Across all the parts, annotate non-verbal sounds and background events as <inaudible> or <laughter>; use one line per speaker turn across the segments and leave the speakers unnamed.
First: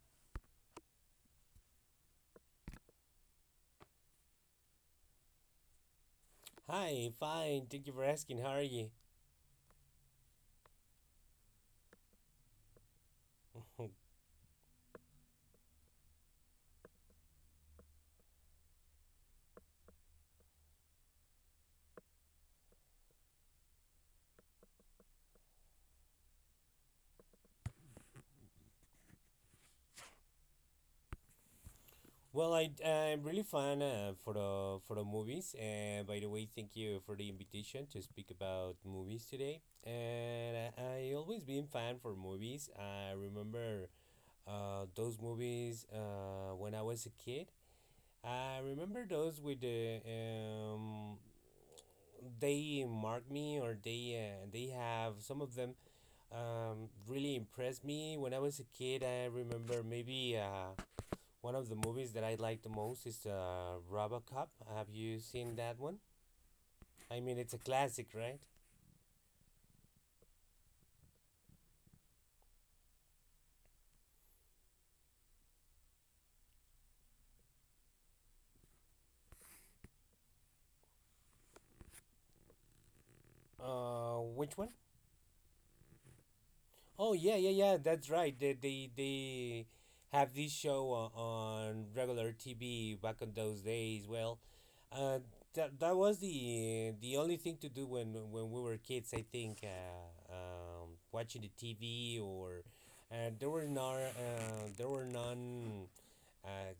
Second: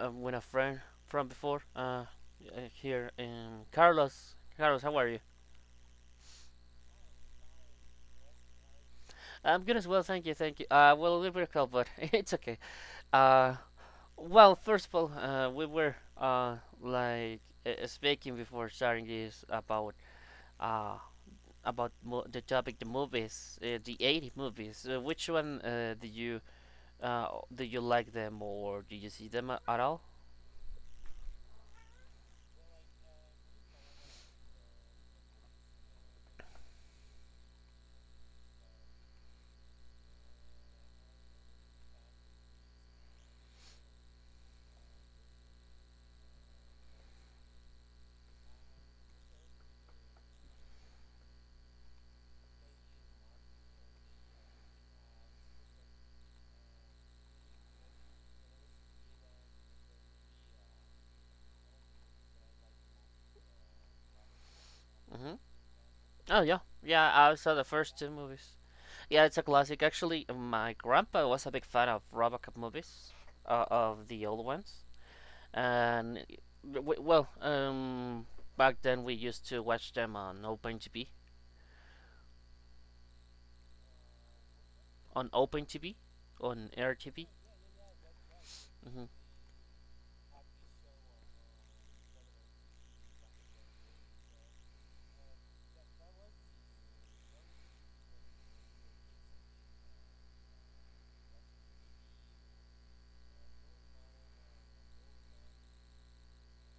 I'm with a friend from before here in Carlos. Carlos, how are you?
Hi, fine. Thank you for asking. How are you?
I'm good as well, thank you, thank you. Well, a little bit cold, but <laughs> it's okay. Uh,
<laughs>
well, first of all, we were like speaking before starting this about uh, the topic, the movies, the 80 movies. Which one uh, do you like them or do you see them at all?
Well, I'm really fine for the movies. And by the way, thank you for the invitation to speak about movies today. And I always been fan for movies. I remember those movies when I was a kid. I remember those with they mark me or they have some of them really impressed me when I was a kid. I remember maybe one of the movies that I like the most is Robocop. Have you
Mm-hmm.
seen that one?
Oh yeah, yeah.
I
I
mean, it's
saw
a
the first
classic,
two
right?
movies. Yeah, it's a classic. Actually, my grandpa was a big fan of RoboCop movies, of the old ones, and w- well, um, back then we used to watch them on Open TV,
Which one?
on Open TV, on
Oh
RTV.
yeah, yeah, yeah. That's right. They they
hmm
they have this show on regular TV back in those days. Well, uh, that was the only thing to do when we were kids. I think watching the TV or there were none uh,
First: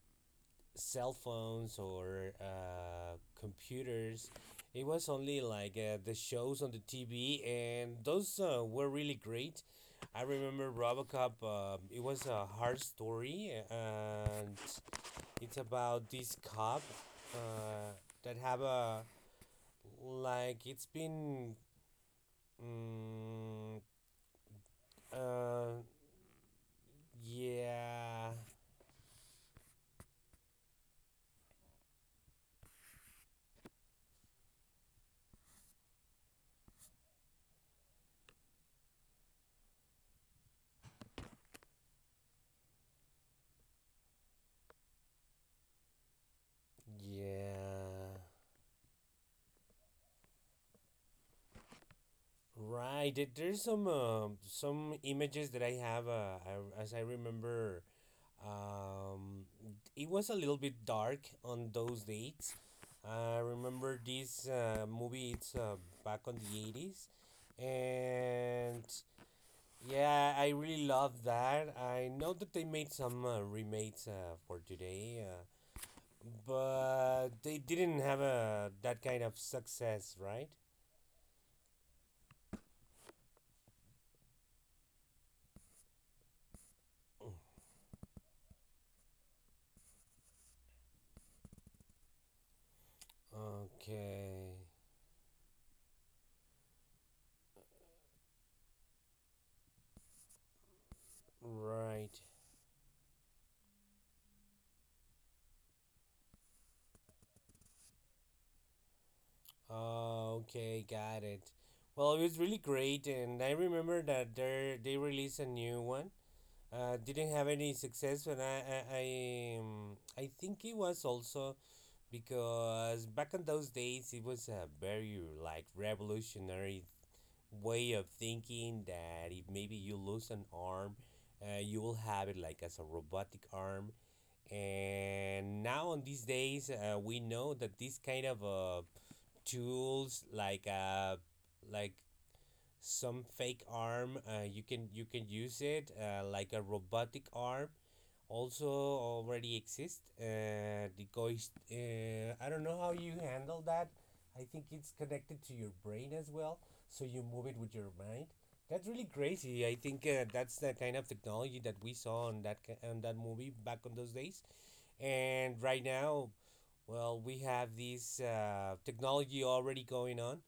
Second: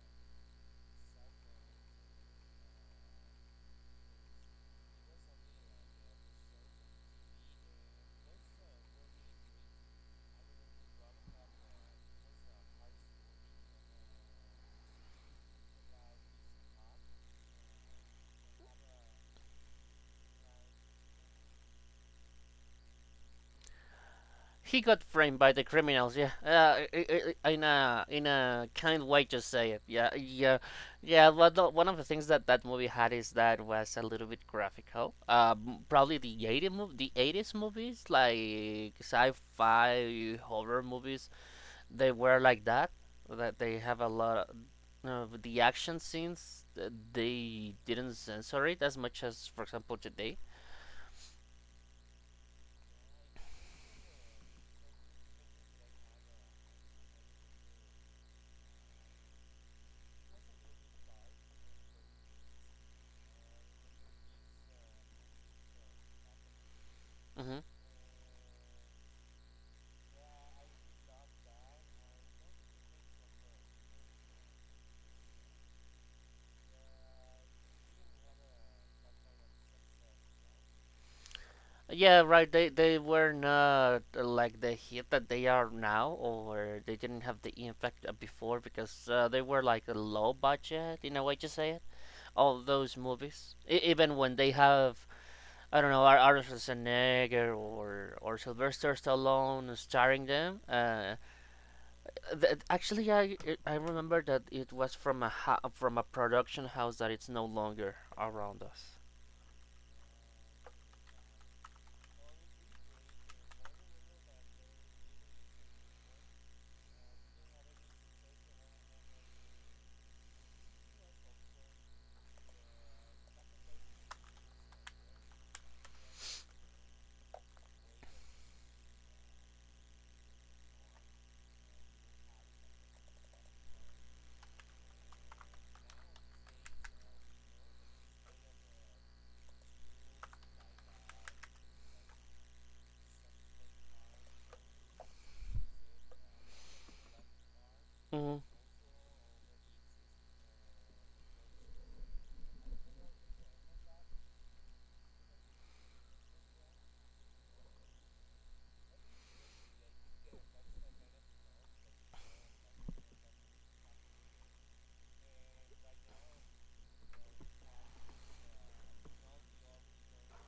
cell phones or computers. It was only like the shows on the TV, and those were really great. I remember Robocop. It was a hard story, and it's about this cop uh, that have a like it's been. Mm,
He got framed by the
uh,
criminals, yeah. In a
yeah,
kind way to say it, yeah, yeah, yeah. But one of the things that that movie had is that it was a little bit graphical. Probably the '80s movies, like sci-fi horror movies, they were like that. That they have a lot of the action scenes. They
yeah.
didn't censor it as much as, for example, today.
Right. There's some images that I have. I, as I remember, um, it was a little bit dark on those dates. I remember this movie. It's back on the 80s,
hmm
and yeah, I really love that. I know that they made some remakes for today, but they didn't have a that kind of success, right?
Yeah, right. They were not like the hit that they are now, or they didn't have the impact before because they were like a low budget in a way to say it. All those movies, even when they
Okay,
have I don't know Arnold Schwarzenegger or Sylvester Stallone starring them.
right.
Actually, I remember that it was from from a production house that it's no longer around us.
Oh, okay, got it. Well, it was really great, and I remember that they released a new one. Didn't have any success, and I think it was also because back in those days it was a very like revolutionary way of thinking that if maybe you lose an arm, you will have it like as a robotic arm. And now on these days, we know that this kind of tools like like some fake arm, you can use it like a robotic arm,
Mm-hmm.
also already exists. The ghost, I don't know how you handle that. I think it's connected to your brain as well, so you move it with your mind. That's really crazy. I think that's the kind of technology that we saw on on that movie back on those days. And right now, well, we have this technology already going on.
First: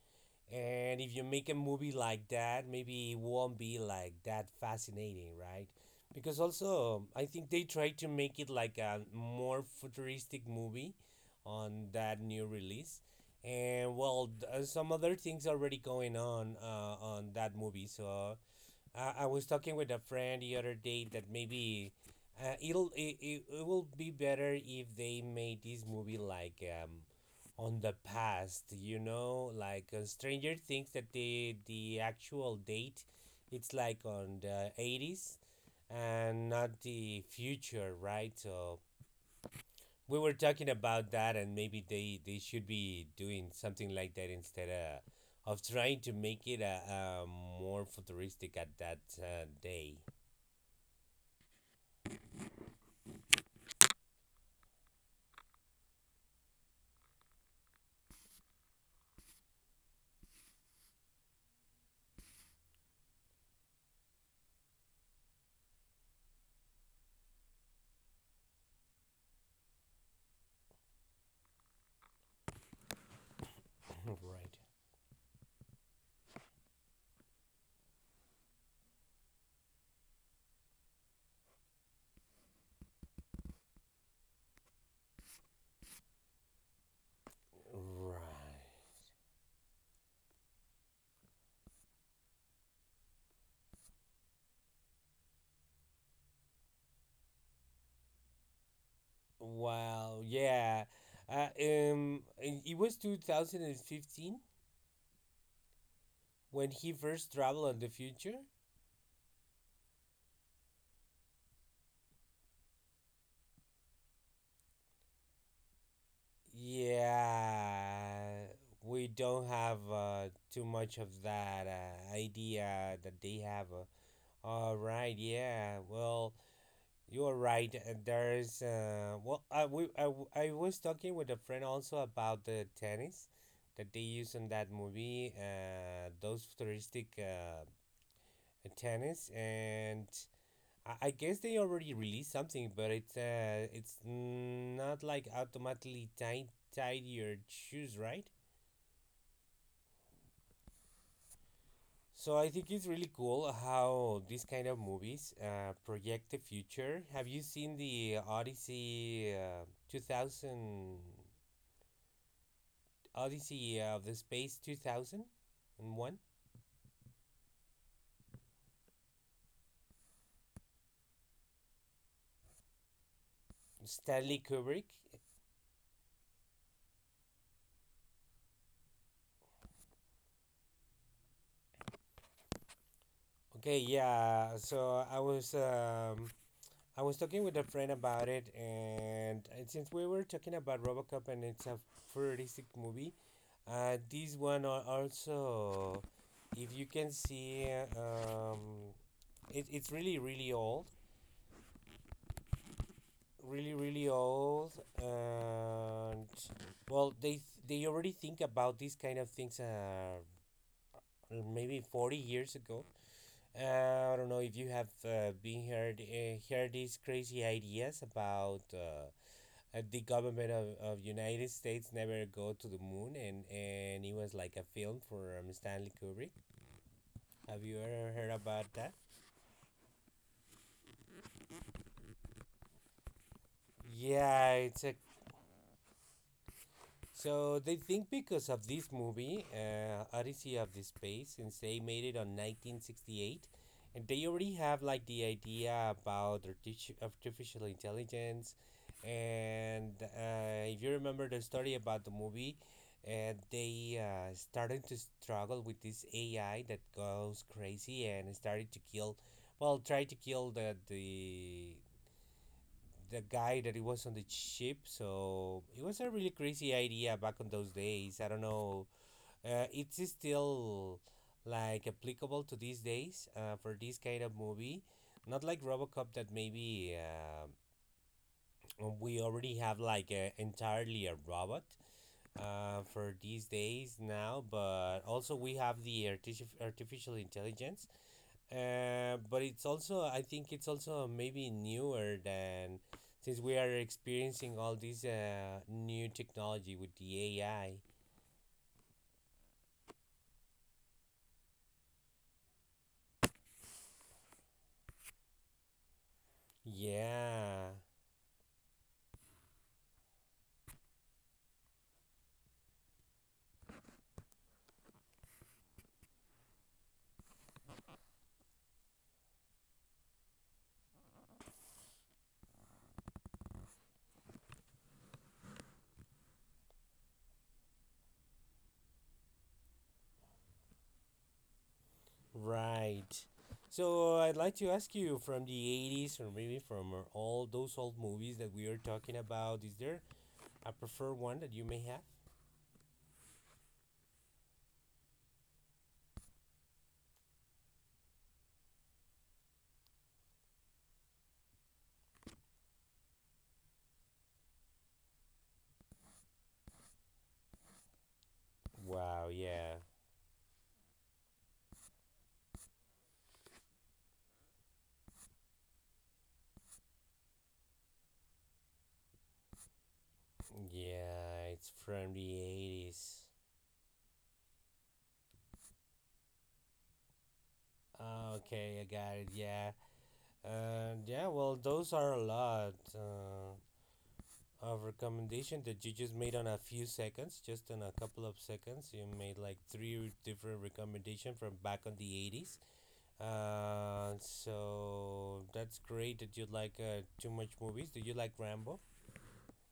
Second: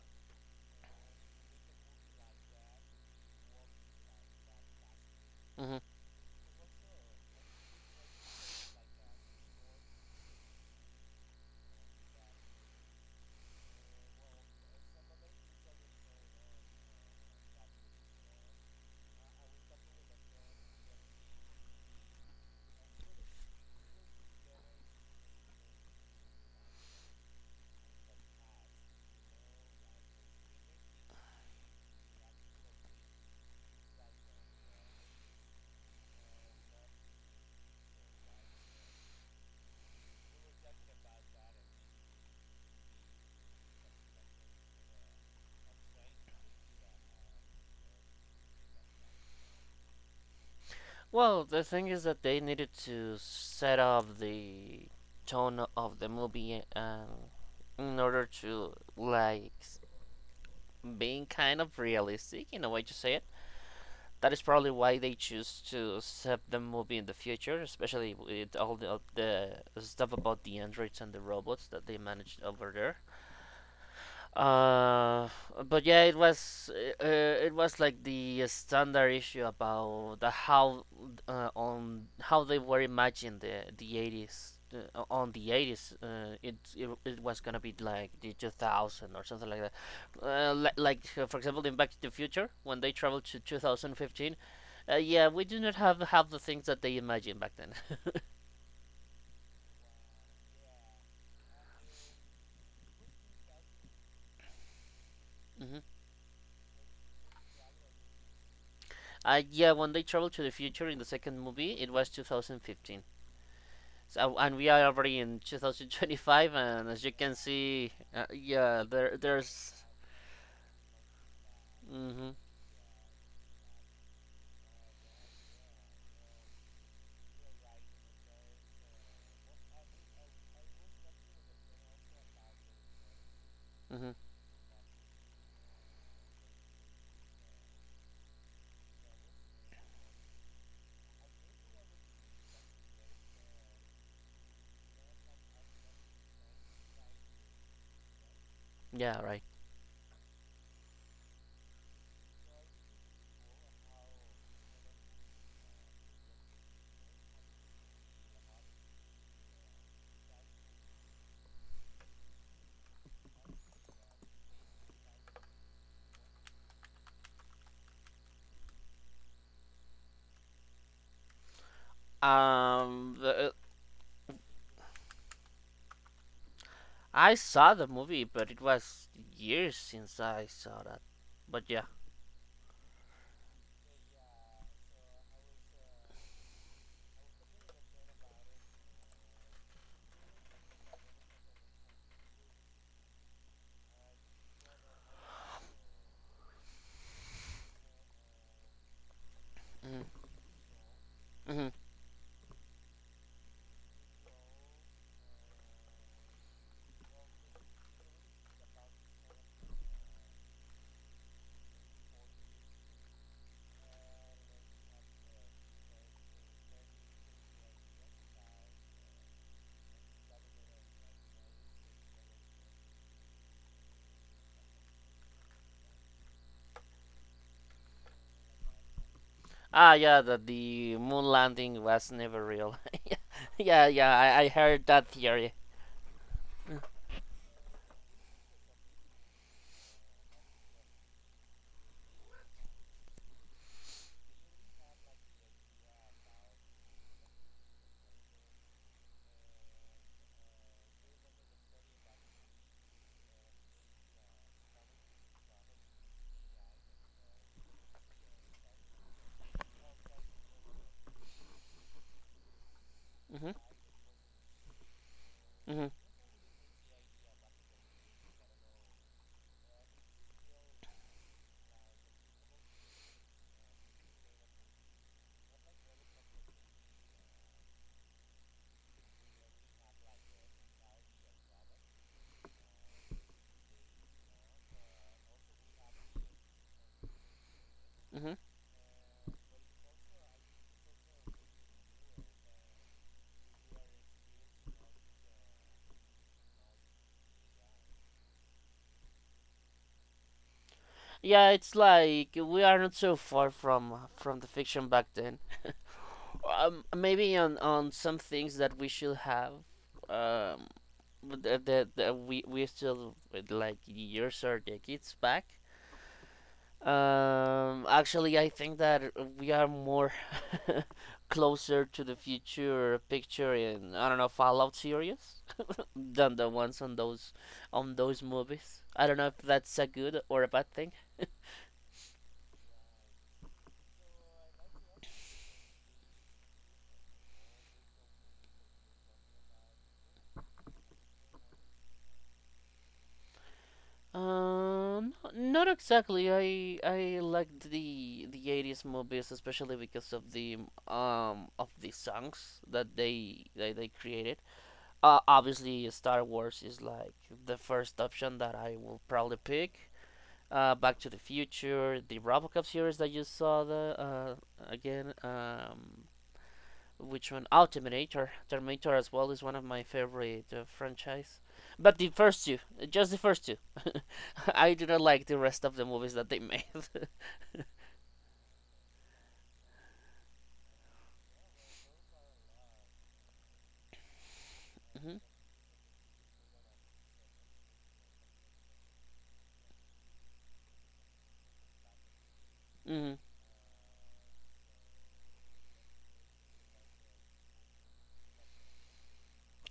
And if you make a movie like that, maybe it won't be like that fascinating, right? Because also, I think they try to make it like a more futuristic movie on that new release. And well, some other things already going on that movie. So I was talking with a friend the other day that maybe it will be better if they made this movie like on the past, like Stranger Things, that the actual date it's like on the 80s and not the future, right? So we were talking about that and maybe they should be doing something like that instead of trying to make it a more futuristic at that day.
Well, the thing is that they needed to set up the tone of the movie in order to like being kind of realistic in a way to say it. That is probably why they choose to set the movie in the future, especially with all the stuff about the androids and the robots that they managed over there.
<laughs> Right.
Uh, but yeah, it was like the standard issue about the how on how they were imagined the eighties on '80s. It, it was gonna be like the two
Right.
thousand or something like that. For example, in Back to the Future when they traveled to 2015. Yeah, we do not have the things that they imagined back then.
Wow. Yeah. It was 2015.
<laughs> hmm
When he first traveled in the future?
Yeah, when they traveled to the future in the second movie, it was 2015. So, and we are already in 2025, and as you can see,
Yeah,
yeah,
we don't have
there's,
too much of that
mm-hmm,
idea that they have. All right, yeah, well, you're right. I was talking with a friend also about the tennis that they
mm-hmm,
use in that movie, those futuristic tennis, and I guess they already released something, but it's not like automatically tied your shoes, right?
yeah, right.
So I think it's really cool how these kind of movies project the future. Have you seen the Odyssey, two thousand Odyssey of the Space 2001?
Um, the,
Stanley Kubrick.
I saw the movie, but it was years since I saw that. But yeah,
Okay, yeah. So I was talking with a friend about it, and since we were talking about Robocop and it's a futuristic movie, this one also, if you can see, um, it's
mm-hmm,
really, really old.
mm-hmm.
Really, really old. And, well, they already think about these kind of things maybe 40 years ago. I don't know if you have heard these crazy ideas about. The government of United States never go to the moon, and it was like a film for Stanley Kubrick. Have you ever heard about that?
Yeah, that the moon landing was never real. <laughs> Yeah, yeah, I
Yeah, it's
heard
a
that theory.
so they think because of this movie, Odyssey of the Space, since they made it on 1968, and they already have like the idea about artificial intelligence. And if you remember the story about the movie, they started to struggle with this AI that goes crazy and started to kill, well, try to kill the
Mm-hmm,
guy that it was on the ship. So it
mm-hmm,
was a really crazy idea back in those days. I don't know. It's still like applicable to these days for this kind of movie. Not like Robocop that maybe we already have like entirely a robot for these days now, but also we have the artificial intelligence,
mm-hmm.
but it's also, I think it's also maybe newer than since we are experiencing all these new technology with the AI.
Yeah, it's like we are not so far from the fiction back then. <laughs> Maybe
Yeah,
on some things that we should have um that, that we still with, like years or decades back. Actually, I think that we are more <laughs> closer to the future picture in, I don't know, Fallout series, <laughs> than the ones on those movies. I don't know if that's a good or a bad thing.
right. So I'd like to ask you, from the 80s or maybe from all those old movies that we are talking about, is there a preferred one that you may have?
Not, not exactly. I liked '80s movies, especially because of the songs that they created. Obviously, Star Wars is like the first option that I will
Wow,
probably
yeah.
pick. Back to the Future, the RoboCop series that you saw the again. Which one? Oh, Terminator. Terminator as well is one of my favorite franchise.
Yeah, it's
But the
from the
first two, just the
80s.
first two. <laughs> I do not like the rest of the movies that they made. <laughs>
Okay, I got it. Yeah. And yeah, well, those are a lot of
hmm
recommendation that you just made on a few seconds, just in a couple of seconds. You made like three different recommendation from back on the 80s.
hmm
So that's great that you like too much movies. Do you like Rambo?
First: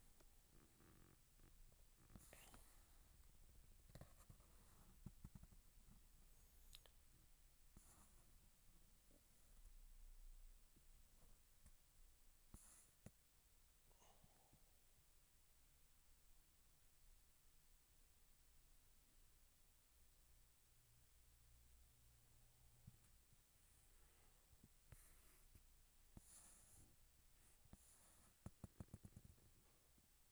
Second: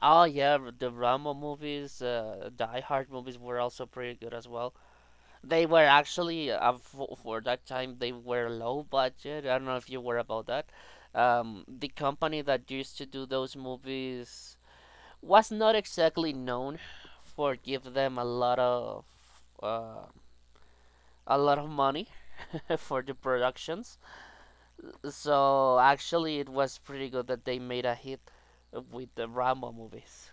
Oh yeah, the Rambo movies, Die Hard movies were also pretty good as well. They were actually for that time they were low budget. I don't know if you were about that. The company that used to do those movies was not exactly known for give them uh, a lot of money <laughs> for the productions. So actually, it was pretty good that they made a hit with the Rambo movies.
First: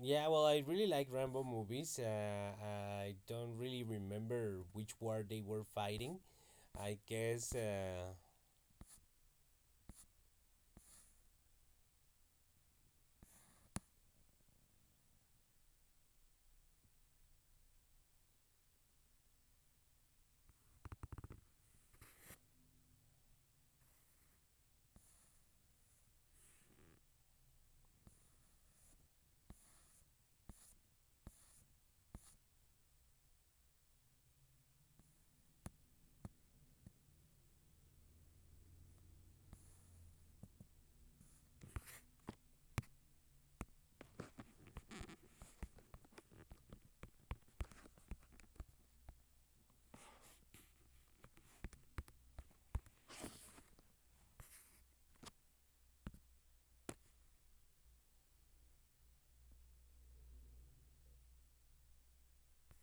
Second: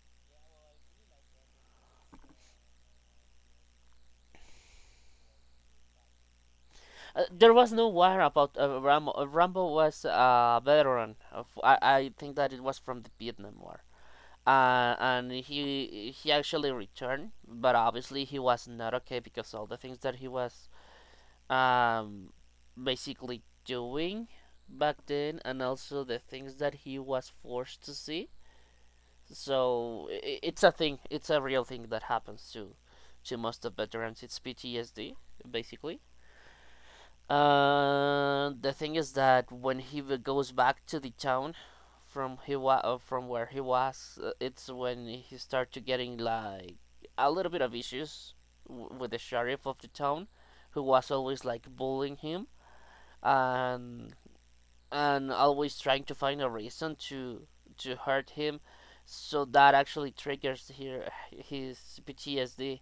Yeah, well, I really like Rambo movies. I don't really remember which war they were fighting. I
There
guess.
was no war about Rambo. Rambo was a veteran. Of, I think that it was from the Vietnam War. And he actually returned, but obviously he was not okay because all the things that he was um, basically doing back then, and also the things that he was forced to see. So it's a thing. It's a real thing that happens to most of veterans. It's PTSD basically. The thing is that when he goes back to the town from from where he was, it's when he started getting like a little bit of issues with the sheriff of the town, who was always like bullying him and and always trying to find a reason to hurt him, so that actually triggers here his PTSD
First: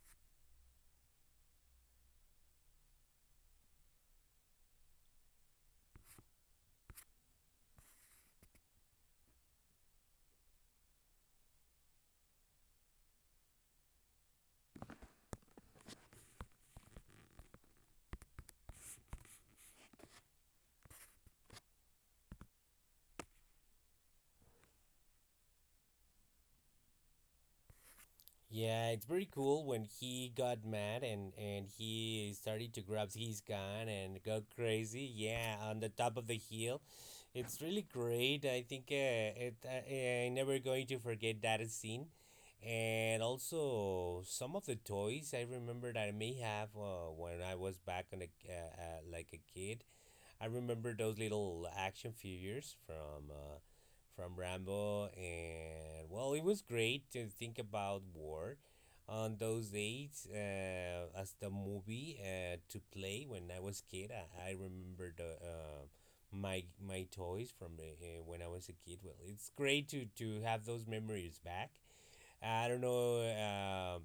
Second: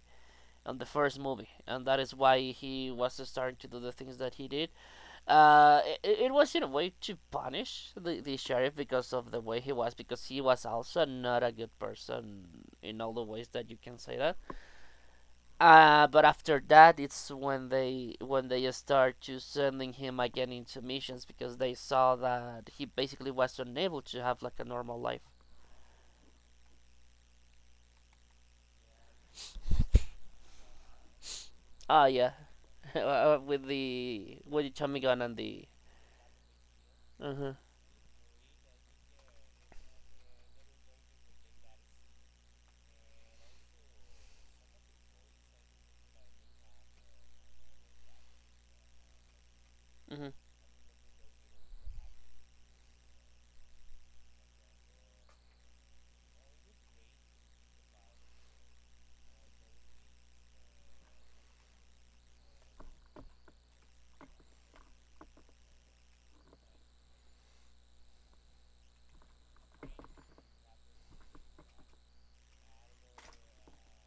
on the first movie, and that is why he was starting to do the things that he did. It, it was in a way to punish the sheriff because of the way he was, because he was also not a good person in all the ways that you can say that. But after that, it's when they start to sending him again into missions because they saw that he basically was unable to have like a normal life.
Yeah, it's very cool when he got mad and
Ah, yeah.
he
<laughs>
started to grab his
With
gun and
the
go
Tommy
crazy.
gun and
Yeah,
the.
on the top of the hill,
Uh-huh.
it's really great. I think it I'm never going to forget that scene, and also some of the toys I remember that I may have when I was back on a like a kid.
hmm
I remember those little action figures from from Rambo, and well, it was great to think about war on those days as the movie to play when I was kid. I remember the my toys from when I was a kid. Well, it's great to have those memories back. I don't know.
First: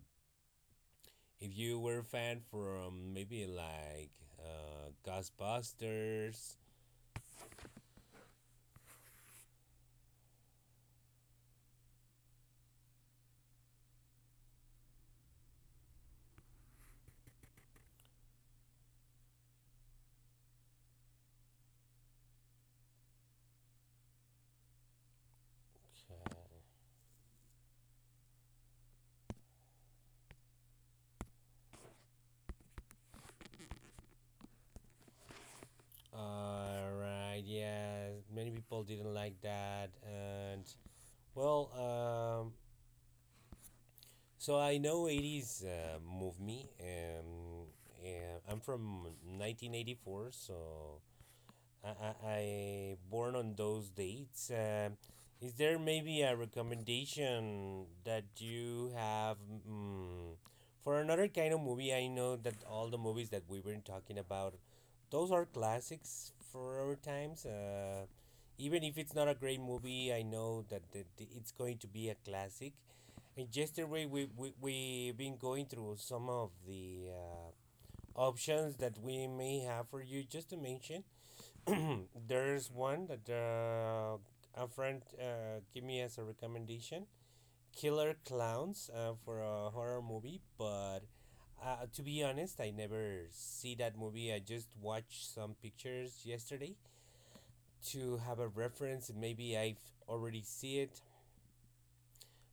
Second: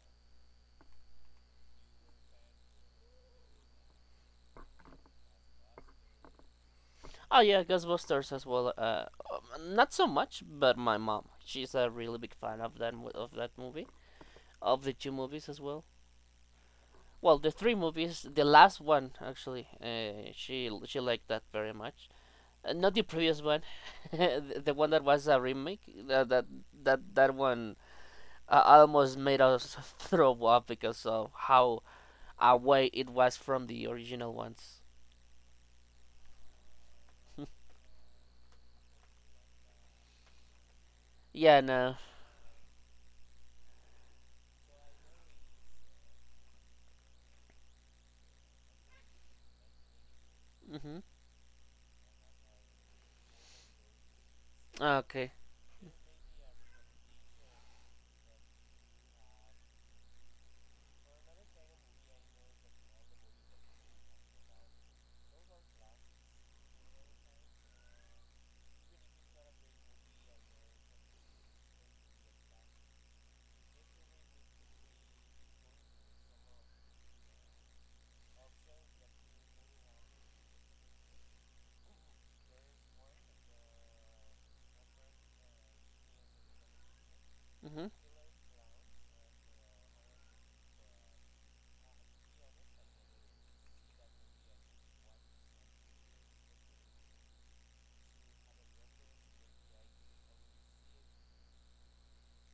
If you were a fan from maybe like Ghostbusters.
Oh yeah, Ghostbusters as well. Not so much, but my mom, she's a really big fan of that of that movie, of the two movies as well. Well, the three movies. The last one actually, she liked that very much. Not the previous one, <laughs> the one that was a remake. That that that one almost made us <laughs> throw up because of how away it was from the original ones.
All right. Yeah. Many people didn't like that, and
Yeah,
well,
no.
so I know '80s moved me. Yeah, I'm from 1984,
Mhm.
so I born on those dates.
Okay.
Is there maybe a recommendation that you have, mm, for another kind of movie? I know that all the movies that we were talking about, those are classics for our times. Even if it's not a great movie, I know that it's going to be a classic. And yesterday we've been going through some of the options that we may have for you just to mention. <clears throat> There's one that a friend gave me as a recommendation,
Mhm.
Killer Clowns, for a horror movie, but to be honest, I never see that movie. I just watched some pictures yesterday to have a reference, and maybe I've already see it.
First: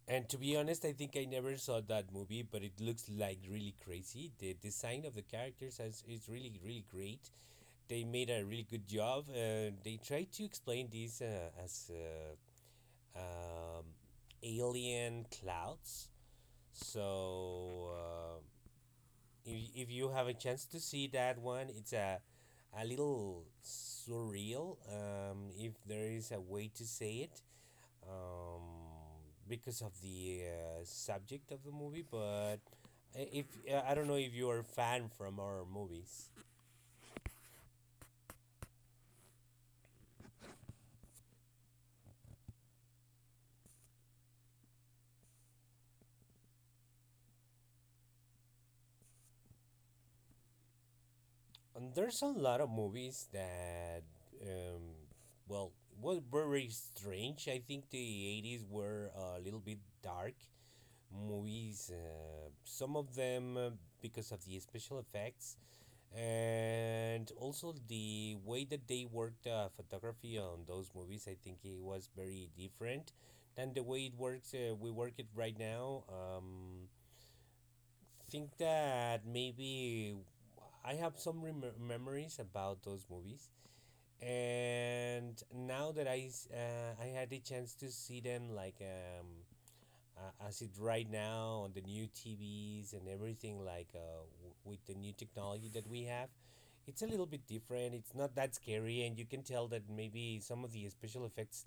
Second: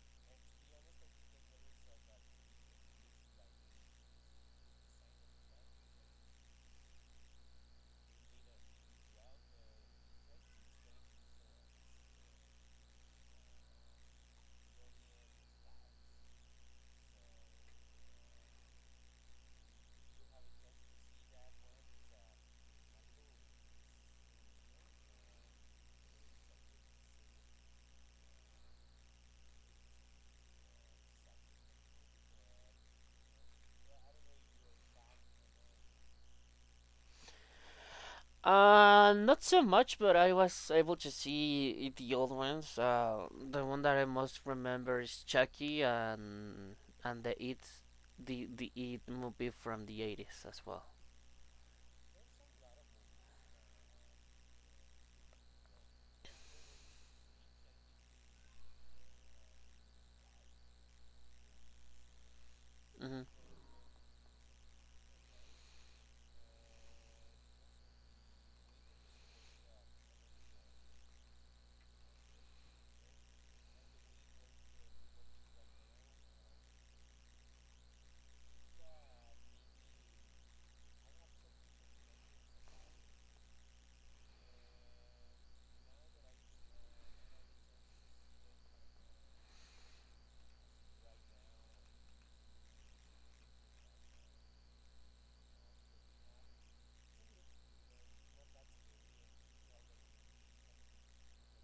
And to be honest, I think I never saw that movie, but it looks like really crazy. The design of the characters is really, really great. They made a really good job. They tried to explain these as um, alien clouds. So if you have a chance to see that one, it's a little surreal. If there is a way to say it, um, because of the subject of the movie. But. If I don't know if you are a fan from our movies.
Not so much, but I was able to see the old ones. The one that I most remember is Chucky and the It, the It movie from '80s as well.
And there's a lot of movies that, um, well, were very strange. I think the 80s were a little bit dark movies. Some of
Mhm.
them because of the special effects and also the way that they worked photography on those movies. I think it was very different than the way it works. We work it right now. Think that maybe I have some memories about those movies, and now that I had the chance to see them like as it right now on the new TVs and everything like with the new technology that we have. It's a little bit different. It's not that scary, and you can tell that maybe some of the special effects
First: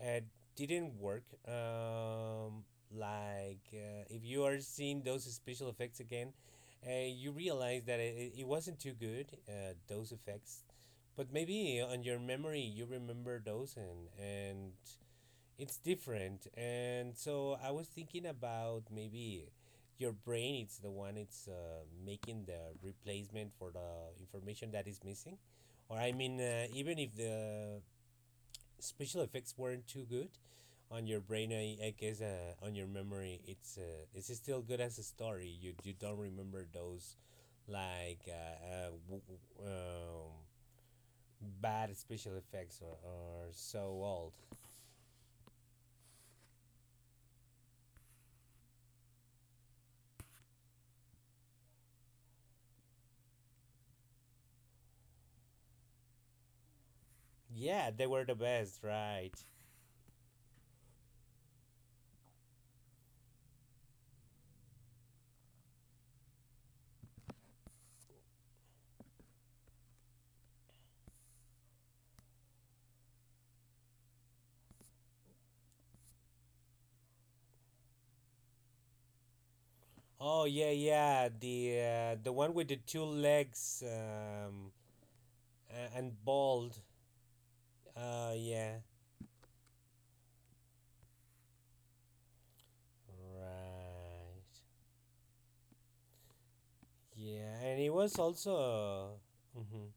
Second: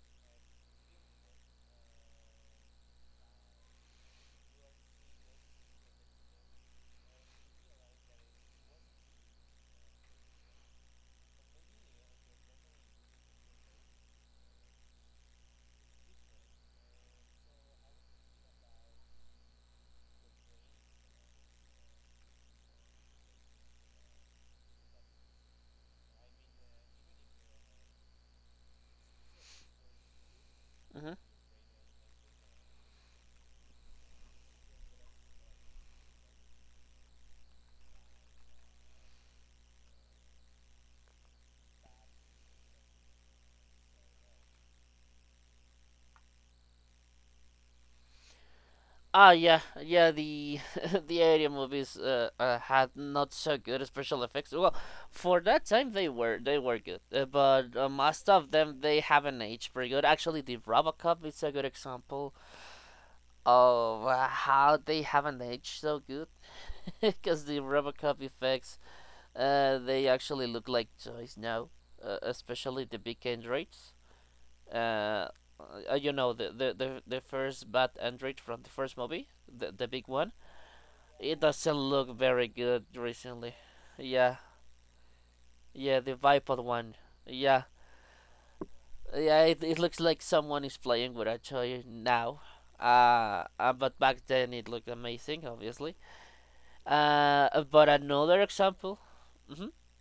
uh, didn't work. If you are seeing those special effects again, you realize that it wasn't too good. Those effects, but maybe on your memory you remember those and it's different. And so I was thinking about maybe your brain it's the one it's making the replacement for the information that is missing. Or I mean, even if the special effects weren't too good, on your brain I guess on your memory it's still good as a story. You don't remember those like w- um, bad special effects, or so old.
Ah, yeah, yeah. The <laughs> the alien movies had not so good special effects. Well, for that time they were good, but
Yeah, they were
most
the
of them
best,
they haven't
right?
aged very good. Actually, the RoboCop is a good example of how they haven't aged so good, <laughs> because the RoboCop effects they actually look like toys now, especially the big androids. Uh, you know the first bad android from the first movie, the big one,
Oh yeah, yeah.
it doesn't look
The
very
one with the
good
two
recently.
legs,
Yeah, yeah,
a-
the
and
Vipod
bald.
one. Yeah,
Yeah.
yeah, it looks like someone is playing with Achoy now. But back then
Right.
it looked amazing, obviously.
Yeah, and
But
it was
another example.
also.
hmm
Hmm.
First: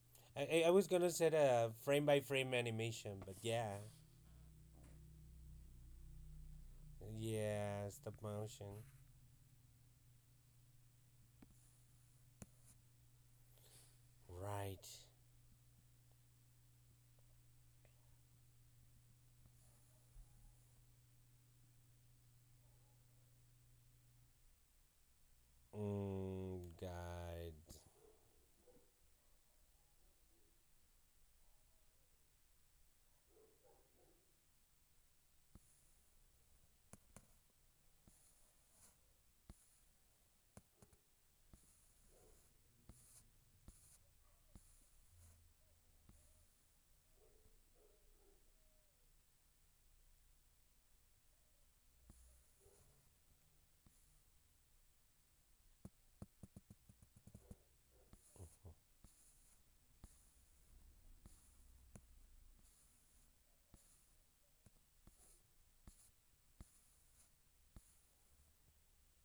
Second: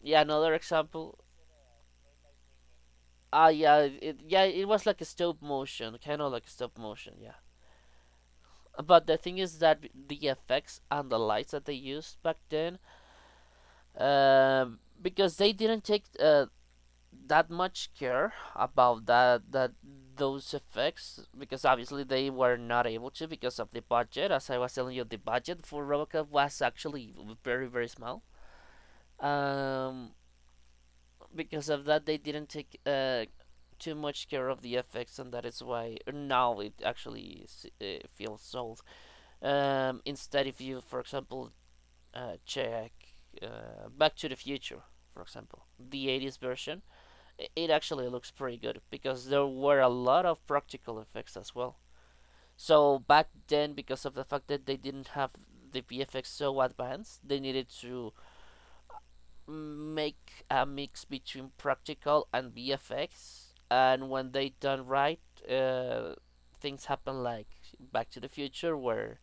Yeah,
I
another
I I was gonna
example.
say a frame by frame animation, but yeah,
Yeah, yeah, it was like a stop motion, kind of like stop motion, yeah.
yeah, stop motion.
But the thing is that the effects and the lights that they used back then
Right.
because they didn't take that much care about that those effects because obviously they were not able to because of the budget. As I was telling you, the budget for RoboCop was
Mm,
actually
got
very
it.
very small. Um, because of that, they didn't take too much care of the effects, and that is why now it actually feels sold. Instead, if you, for example, check Back to the Future, for example, the '80s version, it actually looks pretty good because there were a lot of practical effects as well. So back then, because of the fact that they didn't have the VFX so advanced, they needed to make a mix between practical and VFX. And when they done right, uh, things happen like Back to the Future, where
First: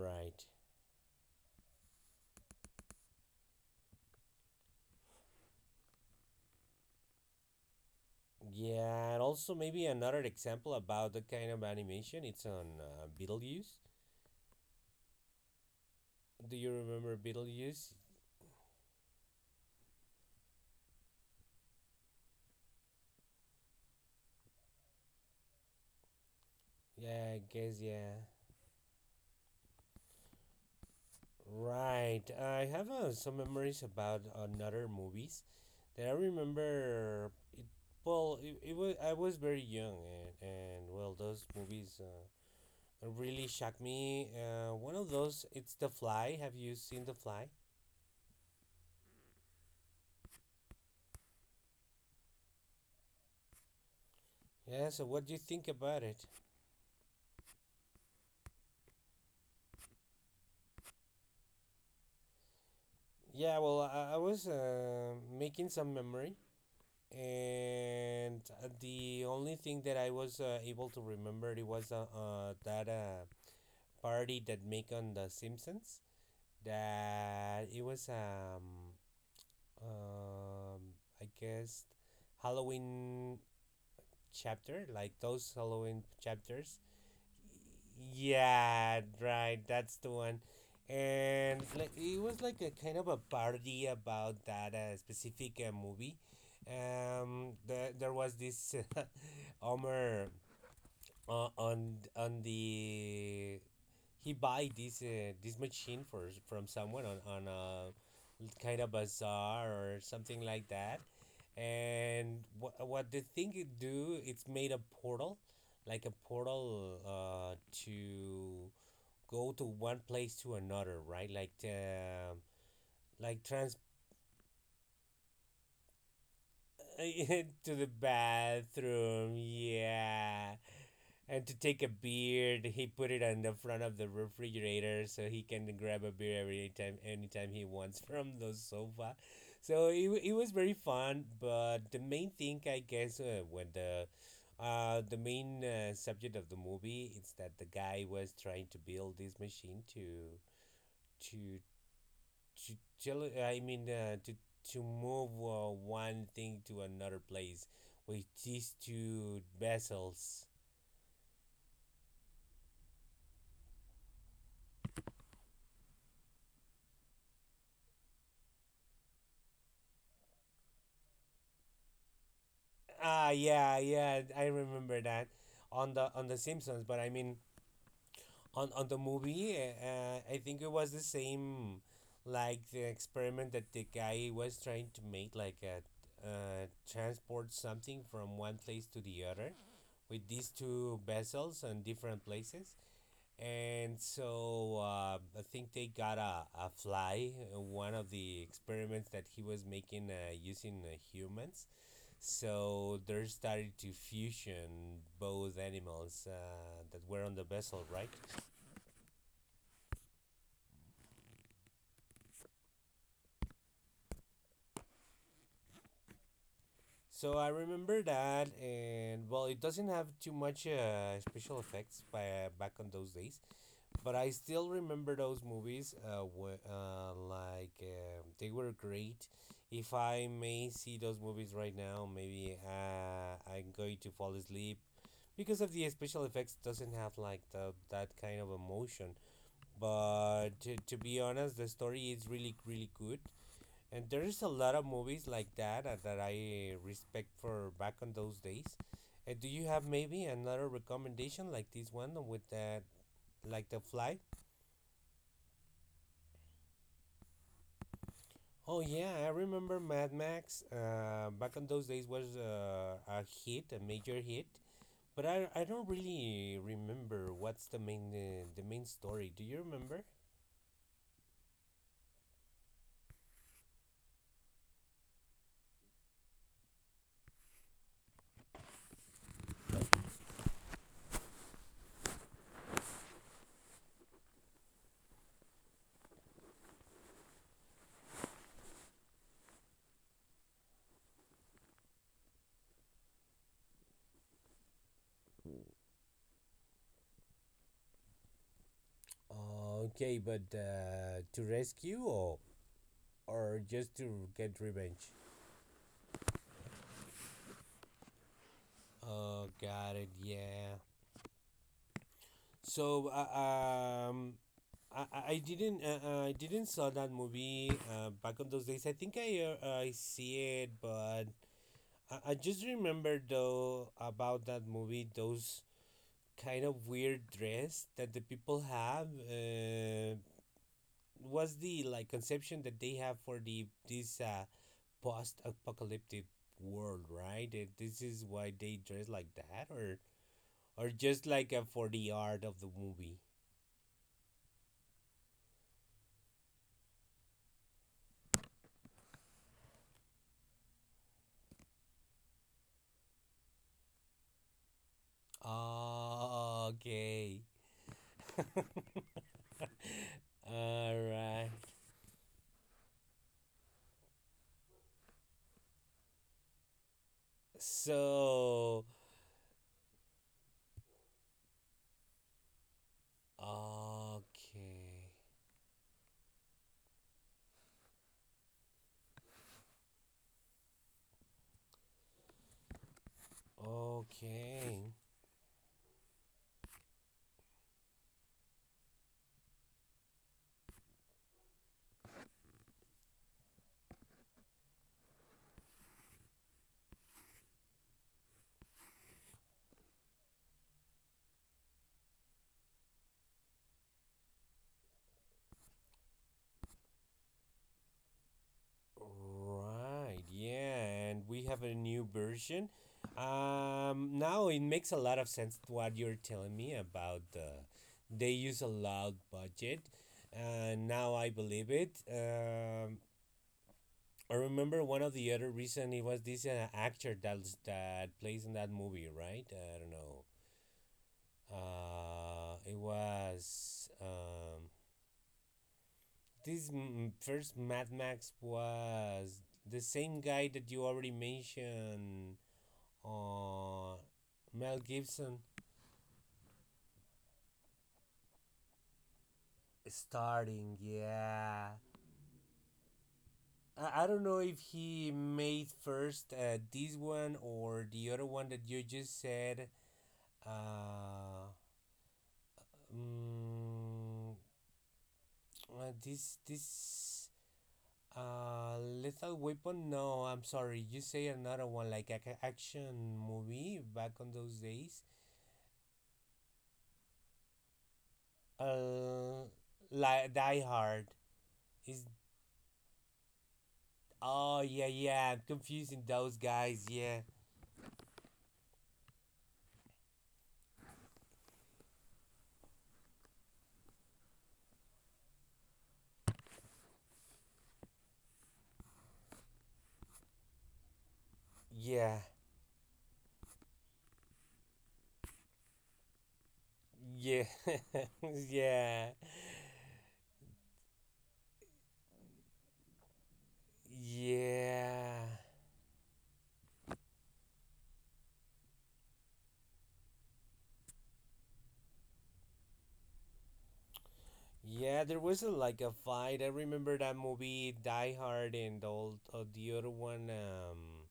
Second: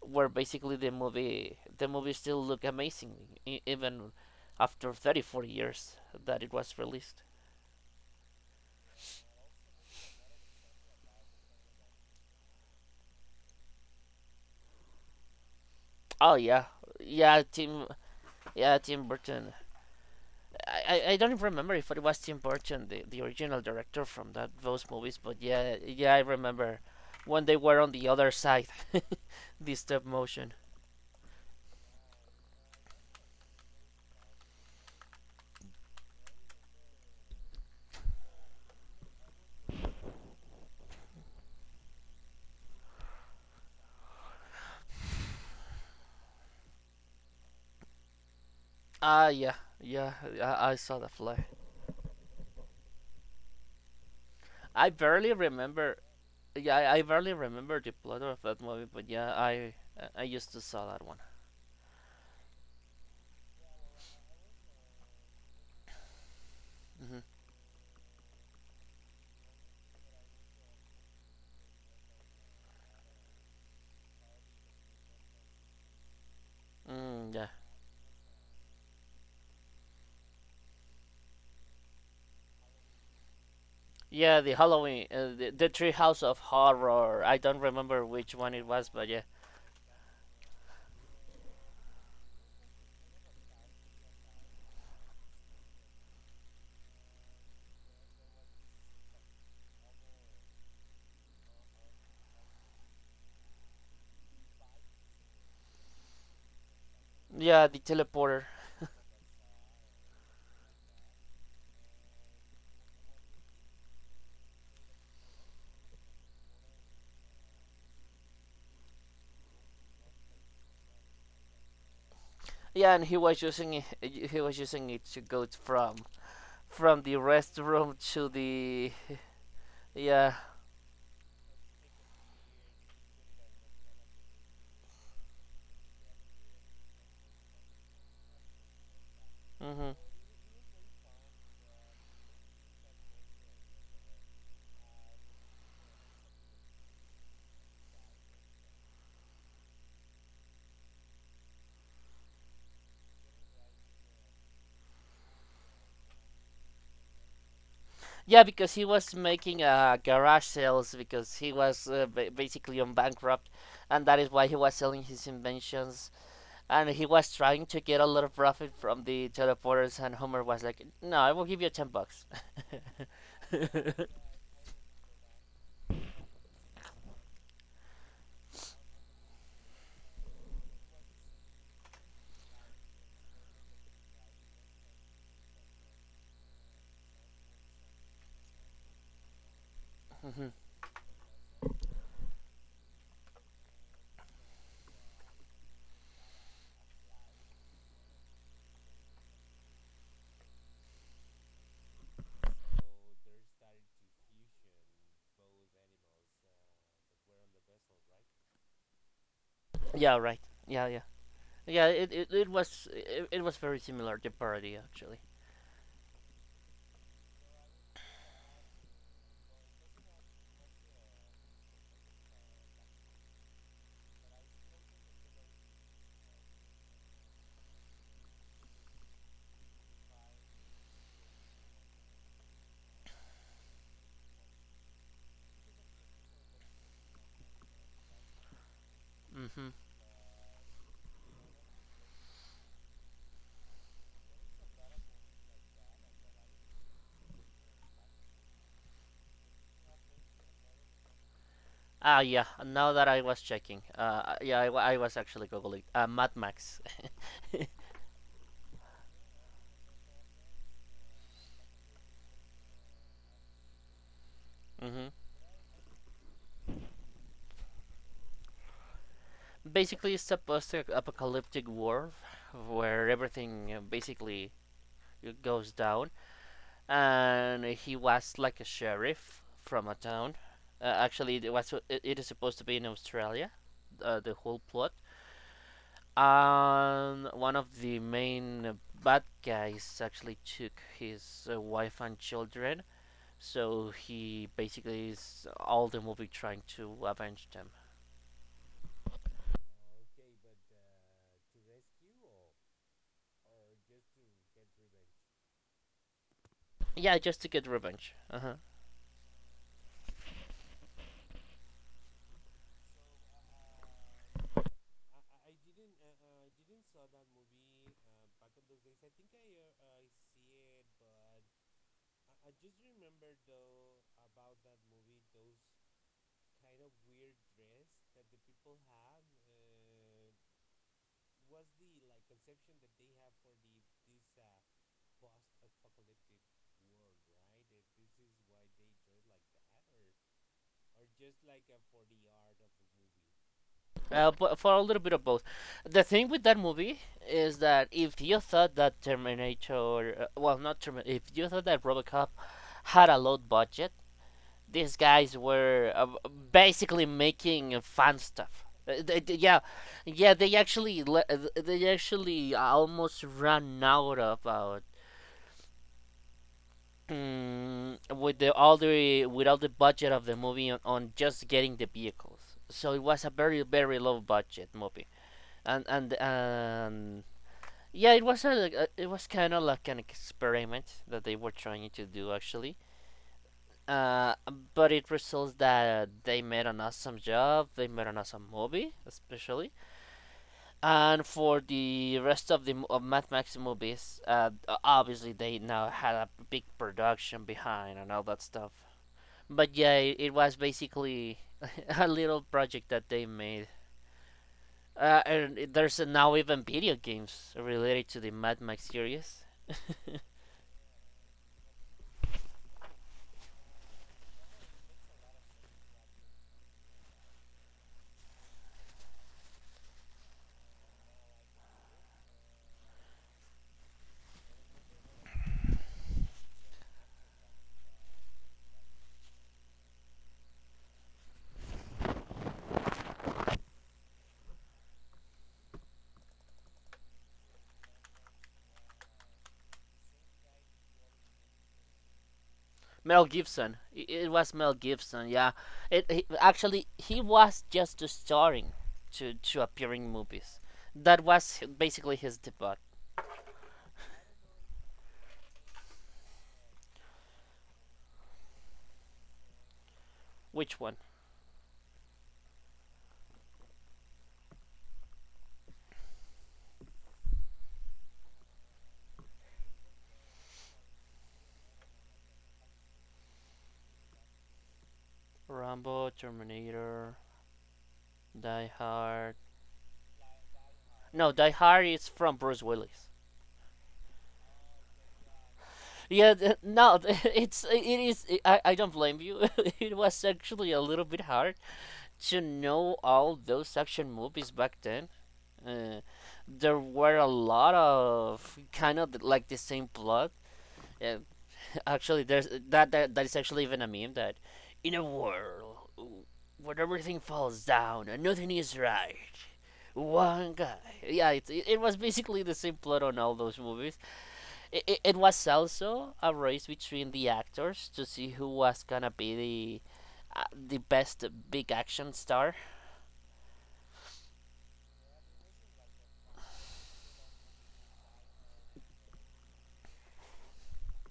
basically the movie still look amazing e- even after 30, 40 years that it was released.
Yeah, and also maybe another example about the kind of animation. It's on Beetlejuice.
Oh
Do
yeah.
you remember
Yeah, Tim.
Beetlejuice?
Yeah, Tim Burton. I don't even remember if it was Tim Burton, the original director from that those movies, but yeah, yeah, I remember
Yeah, I
when they were
guess.
on the
Yeah.
other side, <laughs> the stop motion.
Right. I have some memories about another movies that I remember. It, well, it was I was very young, and well, those movies really shocked me. One of those, it's The Fly. Have you seen The Fly?
Ah, yeah, yeah, I saw the fly.
Yeah.
I
So, what do
barely
you think
remember.
about it?
Yeah, I barely remember the plot of that movie, but yeah, I used to saw that one.
Yeah. Well, I was making some memory,
hmm
and the only thing that I was able to remember it was that. Parody that make on The Simpsons.
Mm, yeah.
That it was um I guess Halloween
Yeah, the
chapter,
Halloween,
like
the,
those
the
Halloween
Treehouse of
chapters.
Horror. I don't remember which one it was,
Yeah,
but yeah.
right. That's the one. And like it was like a kind of a parody about that specific movie. The, there was this <laughs> Homer on on the, he buy this this machine for from someone on
Yeah, the
a
teleporter.
kind of bazaar or something like that, and what the thing it do it's made a portal, like a portal to go to one place to another, right? Like
Yeah, and he was
like
using
trans
it, he was using it to go from the
<laughs> to the
restroom to the
bathroom,
<laughs> yeah
yeah. And to take a beer, he put it on the front of the refrigerator so he can grab a beer every time, anytime he wants <laughs> from the sofa. So
hmm
it, it was very fun, but the main thing I guess when the main subject of the movie is that the guy was trying to build this machine to to to tell I mean, to move one thing to another place with
yeah
these
because he was
two
making garage
vessels.
sales because he was basically on bankrupt, and that is why he was selling his inventions, and he was trying to get a lot of profit from the teleporters. And Homer was like, no, I will give you 10 bucks. <laughs>
Ah, yeah,
Mhm.
yeah, I remember that on the Simpsons. But I mean, on the movie, I think it was the same, like the experiment that the guy was trying to make, like a. Transport something from one place to the other with these two vessels on different places. And so I think they got a fly, one of the experiments that he was making using humans. So they started to fusion both animals that were on the vessel, right?
Yeah, right. Yeah, yeah, yeah, it was very similar to parody actually.
So I remember that, and well, it doesn't have too much special effects by, back on those days. But I still remember those movies, like they were great. If I may see those movies right now, maybe I'm going to fall asleep because of the special effects doesn't have like the, that kind of emotion.
Hmm.
But to be honest, the story is really really good, and there is a lot of movies like that that I respect for back on those days. Do you have maybe another recommendation like this one
Ah,
with
yeah.
that,
Now that I was
like The
checking,
Fly?
yeah, I was actually googling. Mad Max. <laughs>
Oh yeah, I remember Mad Max. Back in those days was a hit, a major hit.
hmm
But I don't really remember what's the main story. Do you remember?
Basically, it's a post-apocalyptic world where everything basically goes down, and he was like a sheriff from a town. Actually, it was it is supposed to be in Australia, the whole plot. And one of the main bad guys actually took his wife and children. So he basically is all of them will be trying to avenge them.
Okay, but to rescue, or just to get revenge?
Yeah, just to get revenge. Uh-huh.
Oh, got it. Yeah. So I didn't I didn't saw that movie back in those days. I think I see it, but I just remember though about that movie those kind of weird dress that the people have. Was the like conception that they have for the this post-apocalyptic world, right? That this is why they dress like that, or just like for the art of the movie.
But for a little bit of both. The thing with that movie is that if you thought that Terminator, well, not Terminator, if you thought that RoboCop had a low budget, these guys were
Oh,
basically
okay.
making fun stuff. Yeah, yeah,
<laughs> All right.
they actually almost ran out of with the all
So,
the with all the budget of the movie on just getting the vehicles. So it was a very very low budget movie,
okay.
and yeah, it was a it was kind of like an experiment that they were trying to do actually. Uh,
Okay.
but it results that they made an awesome job. They made an awesome movie, especially. And for the rest of the of Mad Max movies, obviously they now had a big production behind and all that stuff. But yeah, it was basically <laughs> a little project that they made. And there's now even video games related to the Mad Max series.
Right, yeah, and we have a new version. Now it makes a lot of sense what you're telling me about the. They use a loud budget, and now I believe it. I remember one of the other reason it was this actor that that plays in that movie, right? I don't know. It was this first Mad Max was the same guy that you already mentioned,
Mel Gibson.
uh,
It was Mel
Mel
Gibson.
Gibson.
Yeah. Actually he was just starting to appearing movies.
Starting,
That was
yeah.
basically his debut.
I don't know if he made first this one or the other one that you just said.
Which one?
Uh, mm, this this Lethal Weapon? No, I'm sorry. You say another one like a action movie back on those days.
Rambo, Terminator, Die Hard.
Uh, like Die Hard
No, Die Hard
is.
is from Bruce Willis.
Oh yeah, yeah. I'm confusing
Yeah,
those guys.
no, <laughs>
Yeah,
it is. I don't blame you. <laughs> It was actually a little bit hard to know all those action movies back then. Uh, there were a lot of kind of like the same plot. Uh,
yeah,
actually, there's that, that that is actually even a meme that in a world where everything
yeah,
falls down
<laughs>
and nothing is
yeah,
right, one guy. Yeah, it was basically the same plot on all those movies.
yeah,
Was also a race between the actors to see who was gonna be the best big action star.
yeah. There was a, like a fight. I remember that movie Die Hard and all the other one.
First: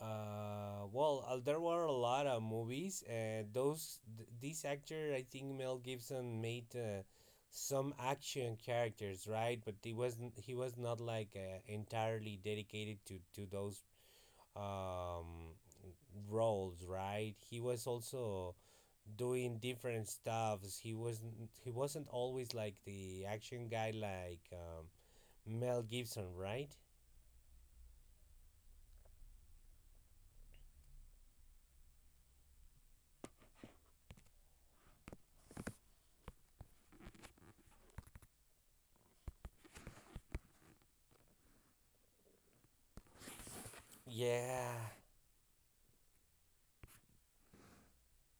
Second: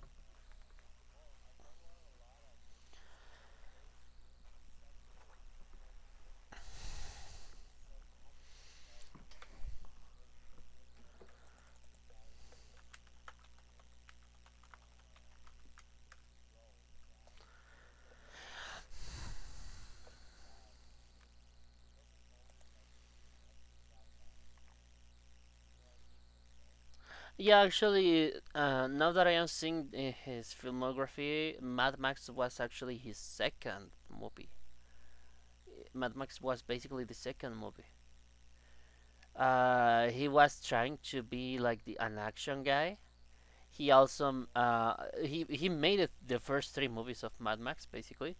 Well, there were a lot of movies. Those this actor, I think Mel Gibson made some action characters, right? But he wasn't. He was not like entirely dedicated to those um roles, right? He was also doing different stuffs. He wasn't. He wasn't always like the action guy, like Mel Gibson, right?
Yeah, actually, now that I am seeing his filmography, Mad Max was actually his second movie. Mad Max was basically the second movie. He was trying to be like the an action guy. He also
Yeah.
he made it the first 3 movies of Mad Max basically.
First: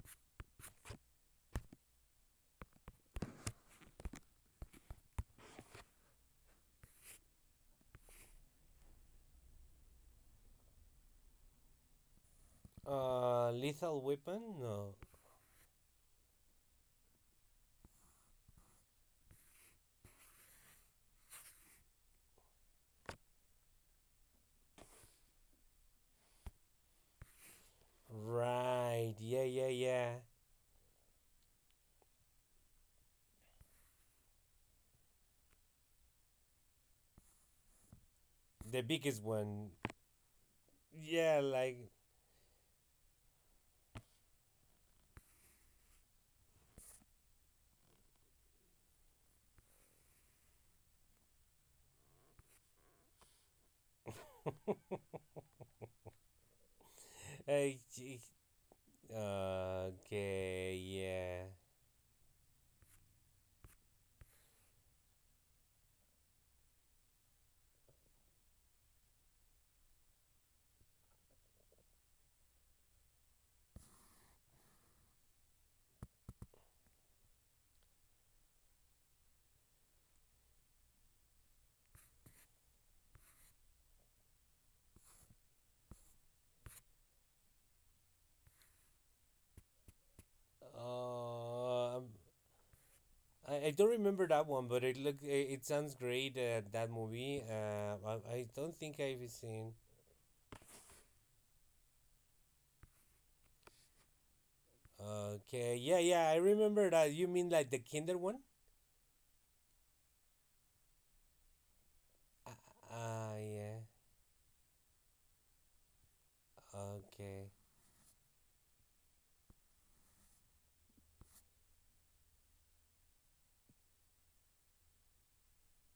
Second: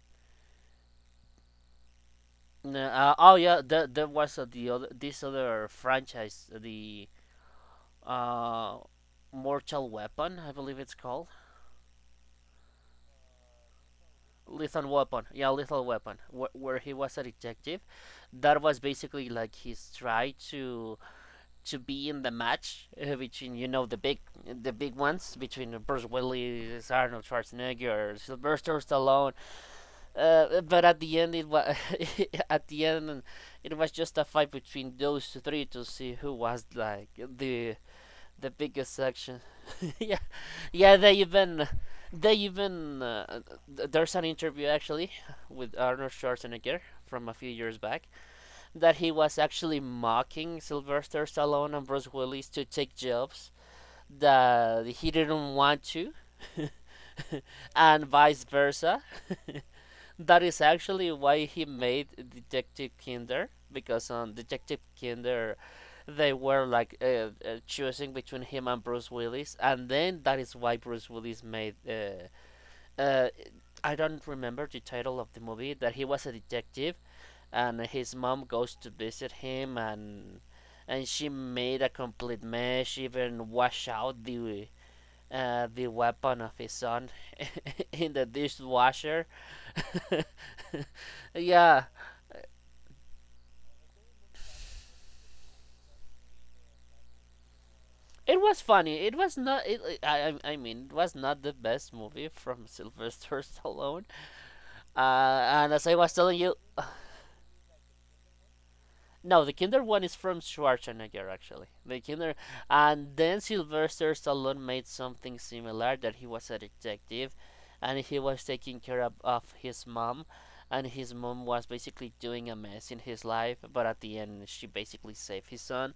Oh yeah, there was the other this other franchise, the uh, Mortal Weapon, I believe it's called.
Lethal Weapon?
Lethal
No.
Weapon, yeah, Lethal Weapon, where he was a detective. That was basically like his try to be in the match between you know the big ones between Bruce Willis, Arnold Schwarzenegger, Sylvester
Right.
Stallone.
Yeah, yeah, yeah.
But at the end, it was <laughs> at the end, it was just a fight between those three to see who was like the
The
biggest
biggest
section.
one.
<laughs> Yeah, yeah. They
Yeah,
even
like
they even uh, there's an interview actually with Arnold Schwarzenegger from a few years back that he was actually mocking Sylvester Stallone and Bruce Willis to take jobs that he didn't want to,
uh,
and
gee-
vice versa. That is
okay,
actually why
yeah.
he made Detective Kinder, because on Detective Kinder they were like choosing between him and Bruce Willis, and then that is why Bruce Willis made. Uh, I don't remember the title of the movie that he was a detective, and his mom goes to visit him and she made a complete mess. She even wash out the weapon of his son <laughs> in the dishwasher. <laughs> Yeah,
Uh, um, I don't remember that one, but it look it, it sounds great that movie.
it
I
was
don't
funny.
think
It
I've
was not.
seen.
It, I mean, it was not the best movie from <laughs> Sylvester Stallone. And
Okay,
as I
yeah,
was
yeah, I
telling you,
remember that. You mean like the Kinder one?
no, the Kinder one is from Schwarzenegger, actually. The Kinder,
Ah,
and
ah,
then
yeah.
Sylvester Stallone made something similar that he was a
Okay.
detective,
Okay.
and he was taking care of his mom, and his mom was basically doing a mess in his life, but at the end she basically saved his son.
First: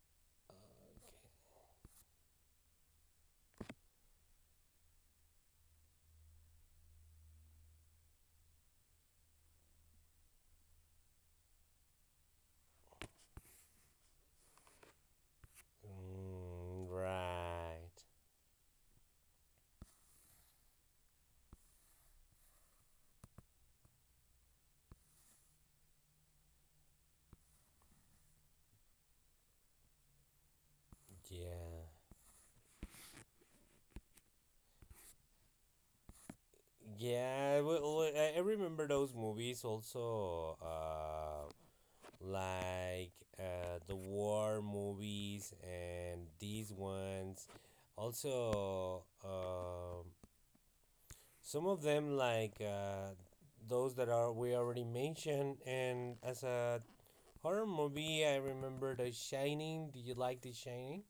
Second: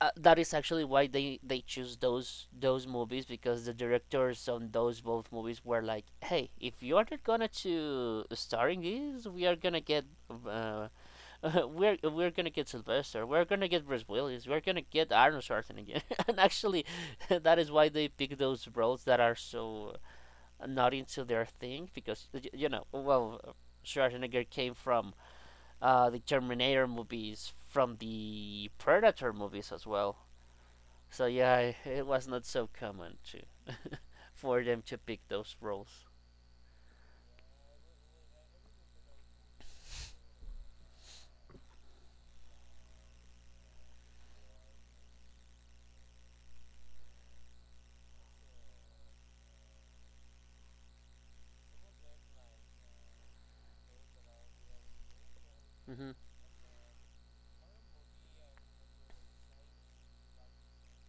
That is actually why they choose those movies because the directors on those both movies were like, hey, if you are not gonna to star in this, we are gonna get. Uh, <laughs> uh, we're gonna get Sylvester. We're gonna get Bruce Willis. We're gonna get Arnold Schwarzenegger. <laughs> And actually,
Mm,
that is why
right.
they pick those roles that are so not into their thing, because you know, well, Schwarzenegger came from the Terminator movies, from the Predator movies as well. So yeah,
Yeah.
it was not so common to for them to pick those roles.
Yeah, well, I remember those movies also, like the war movies and these ones. Also, some of them like those that are we already mentioned.
Hmm.
And as a horror movie, I remember The Shining. Do you like The Shining?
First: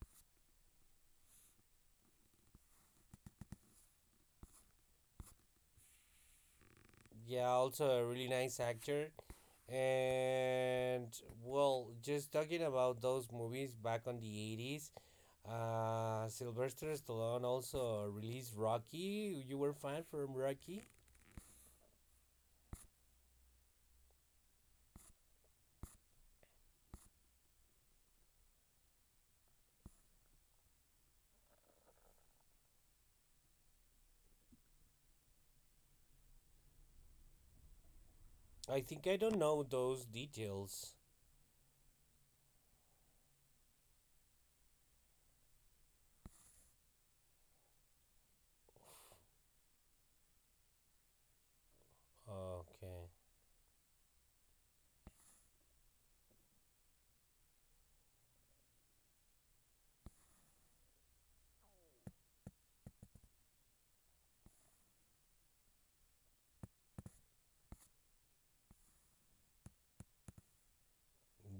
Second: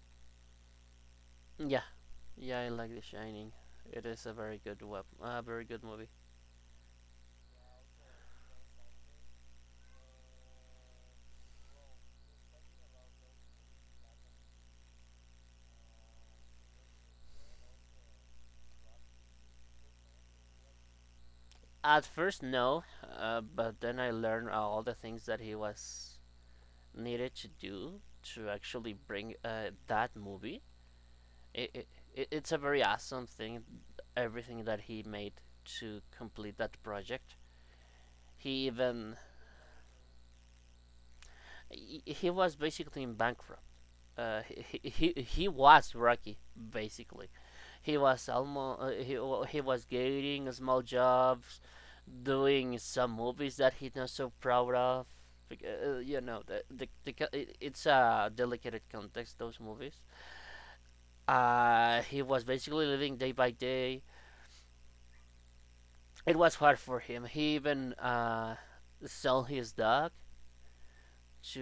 Yeah, yeah, I like The Shining. It is a very good web, a very good movie.
Yeah, also a really nice actor. And well, just talking about those movies back on the 80s, Sylvester Stallone also released Rocky. You were fan from Rocky?
At first, no, but then I learned all the things that he was needed to do to actually bring that movie. It, it, it's a very awesome thing, everything that he made to complete that project. He
I think
even
I don't know those details.
he was basically in bankrupt. Uh, he he was Rocky basically. He was almost he, well, he was getting small jobs, doing
Okay.
some movies that he's not so proud of. You know, it's a delicate context, those movies. He was basically living day by day. It was hard for him. He even sold his dog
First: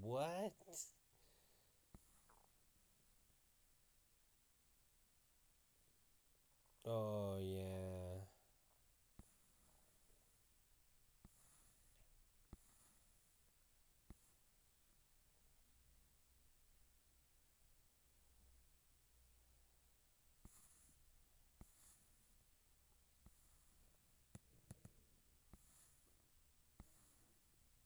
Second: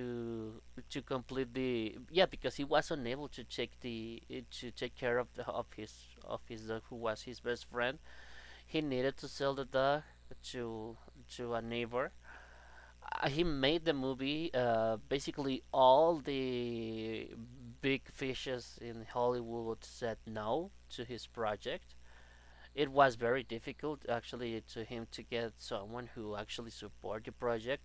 What?
to complete the yeah because he was unable to take the to take care of the of his dog, who was
Oh,
his best friend.
yeah.
He needed to sell the dog to to a neighbor. He made the movie. Basically, all the big fishes in Hollywood said no to his project. It was very difficult, actually, to him to get someone who actually support the project.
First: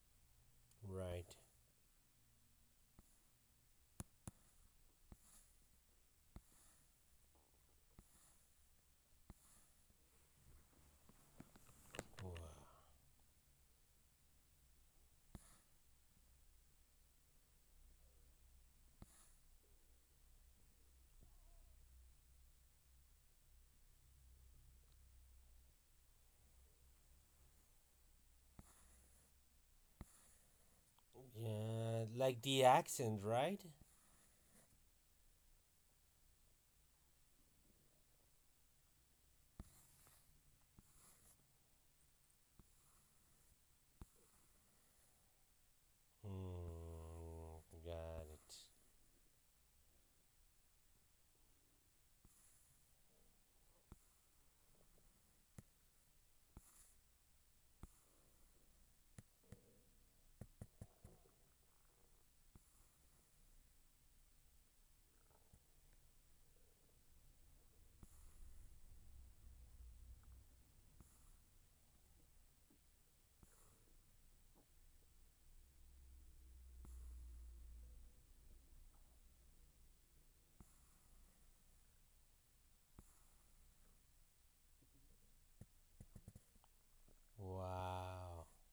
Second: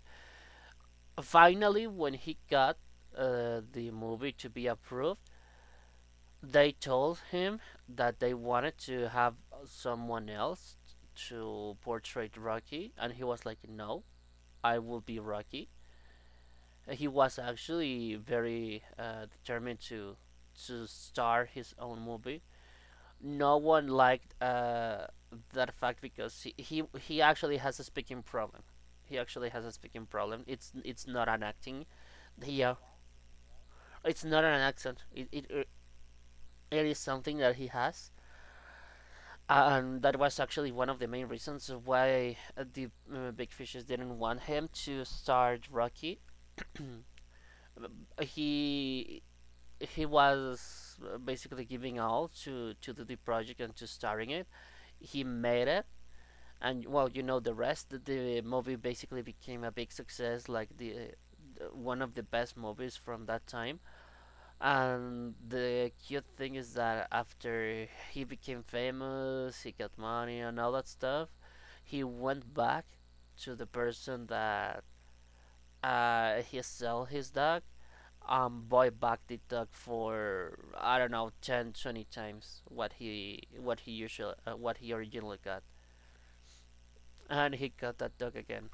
Right.
Finally, when he got the movie to be approved, they told him that they wanted to have someone else to
Wow.
portray Rocky, and he was like, "No, I will be Rocky." He was actually very determined to star his own movie. No one liked that fact because he actually has a speaking problem. He actually has a speaking problem. It's not an acting.
Yeah, like the
Yeah,
accent, right?
it's not an accent. It is something that he has, and that was actually one of the main reasons why the big fishes didn't want him to start Rocky. <clears throat>
Hmm, got it.
He was basically giving all to the project and to starting it. He made it, and well, you know the rest. The movie basically became a big success, like the one of the best movies from that time. And the cute thing is that after he became famous, he got money and all that stuff, he went back to the person that he sell his dog, and bought back the dog for I don't know 10, 20 times what he usually what he originally got, and he got that dog
Wow.
again.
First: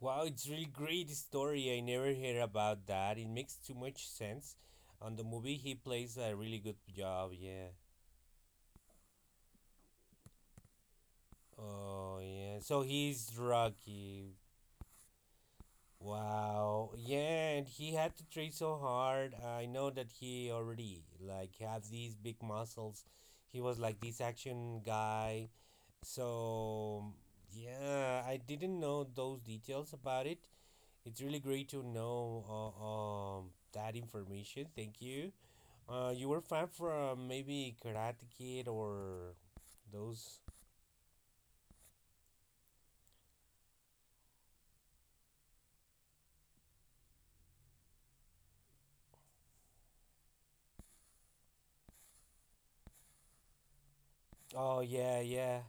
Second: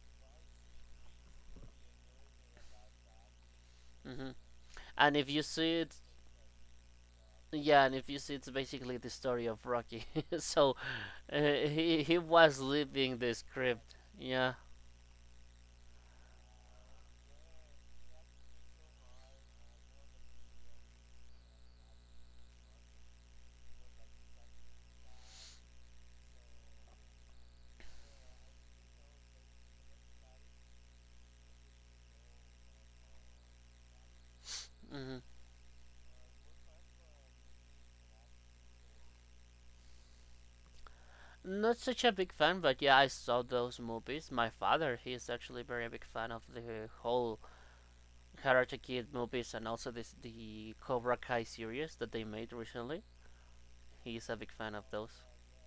Wow, it's really great story. I never heard about that. It makes too much
Hmm.
sense. On
And
the
if you
movie, he
see it,
plays a really good job. Yeah.
yeah, and if you see it's basically the story of Rocky. <laughs> So <laughs> uh, he
Oh yeah.
was
So
living
he's
the script.
Rocky.
Yeah.
Wow. Yeah, and he had to train so hard. I know that he already like have these big muscles. He was like this action guy. So yeah, I didn't know those details about it. It's really great to know that information. Thank
Hmm.
you. You were fan from maybe Karate Kid or those.
Not such a big fan, but yeah, I saw those movies. My father, he is actually very big fan of the whole Karate Kid movies and also this the Cobra Kai series that they made recently. He is a big fan
Oh
of
yeah,
those.
yeah,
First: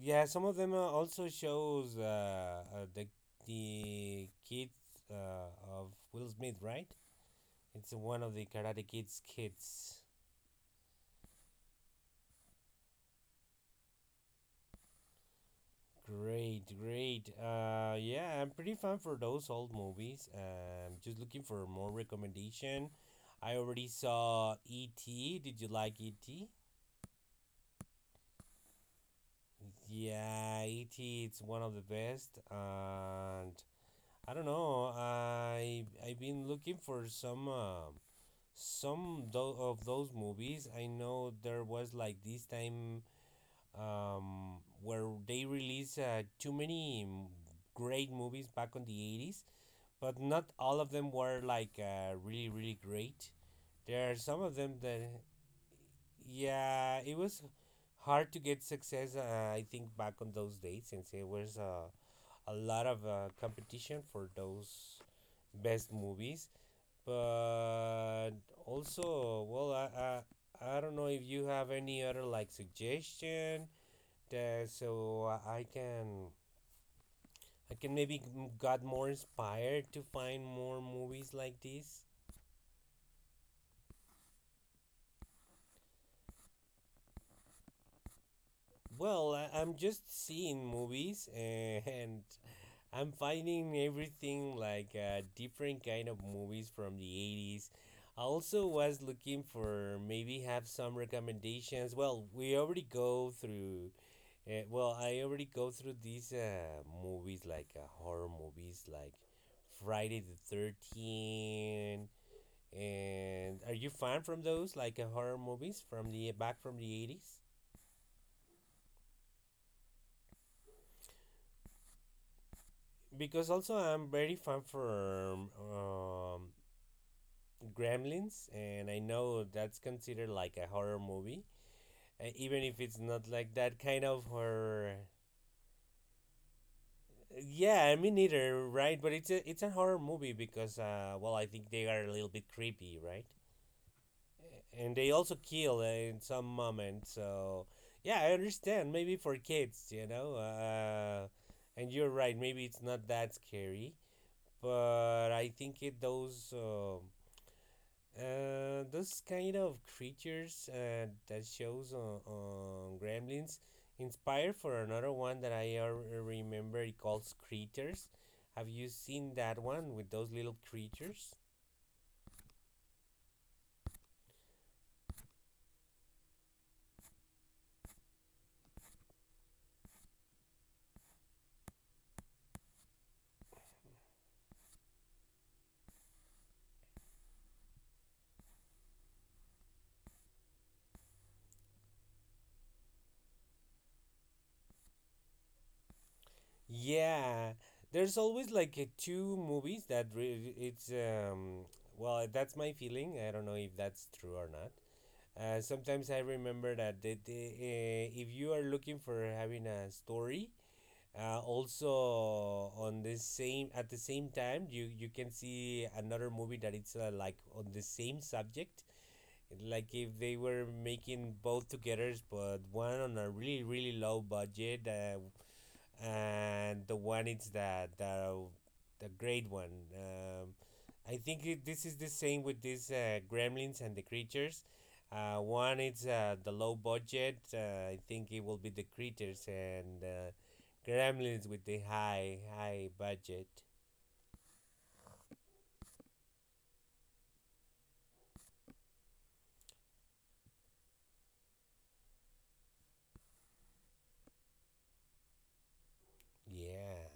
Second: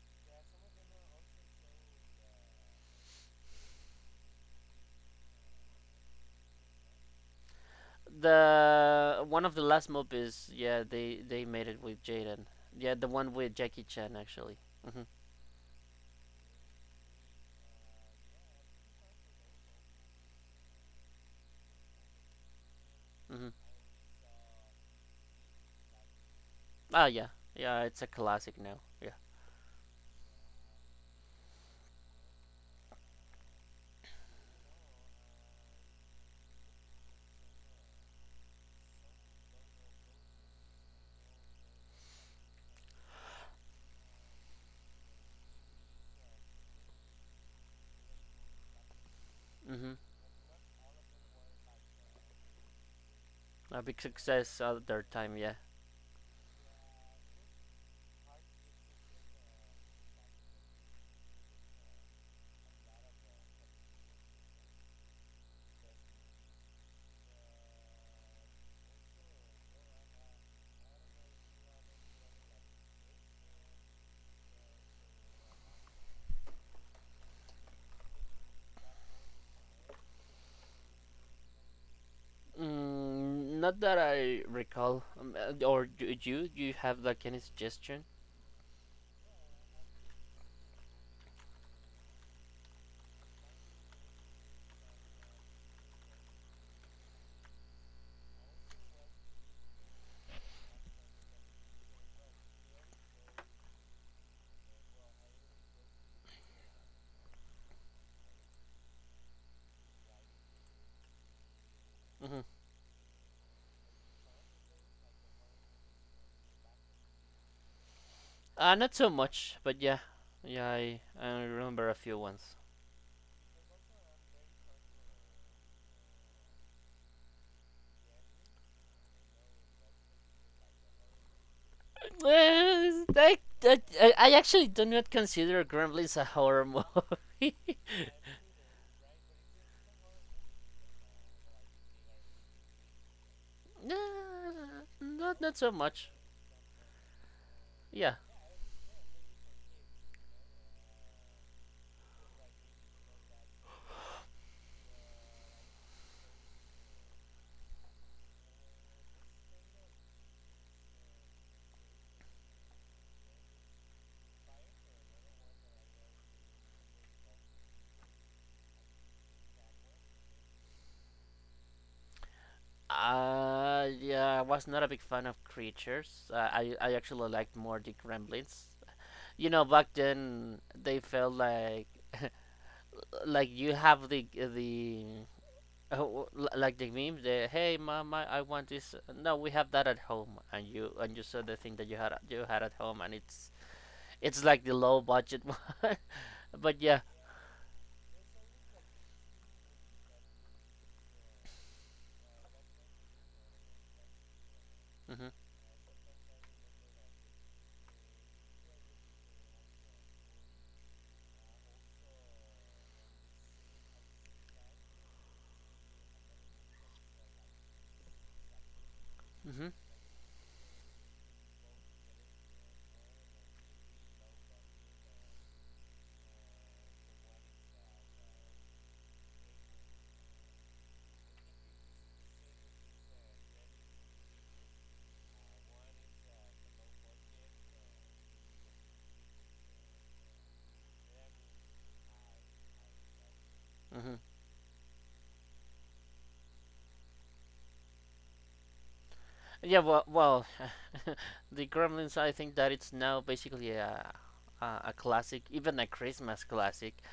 yeah. Some of them also shows the kids of Will Smith, right? It's one of the Karate Kids
The one of the last
kids.
movies, yeah, they made it with Jaden. Yeah, the one with Jackie Chan actually. Mhm.
Great, great. Yeah, I'm pretty fan for those old movies. Just looking for more recommendation.
Mhm.
I already saw E.T. Did you like E.T.?
Ah, yeah. Yeah, it's a classic now. Yeah.
Yeah, E.T. It's one of the best, and I don't know. I I've been looking for some of those movies. I know there was like this time where they released too many great movies back on 80s,
Mhm.
but not all of them were like really really great.
A big
There are some of
success
them
at
that
their time, yeah.
yeah, it was hard to get success. I think back on those days since there was a lot of competition for those best movies. But also, well, I don't know if you have any other like suggestion that so I can maybe got more inspired to find more movies like this.
Mm, not that I recall. Or do you? Do you have like any suggestion?
Well, I'm just seeing movies <laughs> I'm finding everything like different kind of movies from the 80s. I also was looking for maybe have some recommendations. Well, we already go through well, I already go through these movies like horror movies like Friday the 13th.
Hmm.
And are you fan from those like horror movies from the back from the 80s?
Not so much, but yeah, yeah, I remember a few ones.
Because also I'm very fan for Gremlins, and I know that's considered like a horror movie,
Uh,
even if it's
I,
not
I,
like that kind
I
of
I actually do
horror.
not consider Gremlins a horror movie. <laughs>
Yeah, me neither, right? But it's a horror movie because, well, I think they are a little bit creepy, right?
Nah,
And they also
not so
kill
much.
in some moment, so
Yeah.
yeah, I understand. Maybe for kids, you know. And you're right. Maybe it's not that scary, but I think it those kind of creatures that shows on Gremlins inspired for another one that I remember. It calls Creatures. Have you seen that one with those little creatures?
Yeah, I was not a big fan of creatures. I actually liked more the Gremlins. You know, back then they felt like <laughs> like you have the like the memes, the hey mom, I want this, no we have that at home, and you saw the thing that you had at home, and it's like the low budget <laughs> one, but yeah.
Yeah, there's always like two movies that re- it's well, that's my feeling. I don't know if that's true or not.
mhm
Sometimes I remember that if you are looking for having a story, also on the same time, you can see another movie that it's, like on the same subject,
mhm
like if they were making both together, but one on a really really low budget, and the one is the great one. I think this is the same with these gremlins and the creatures. One is, the low budget. I think it will be the creatures, and gremlins with the high budget.
mhm Yeah, well, <laughs> the Gremlins, I think that it's now basically a classic, even a Christmas classic.
Yeah.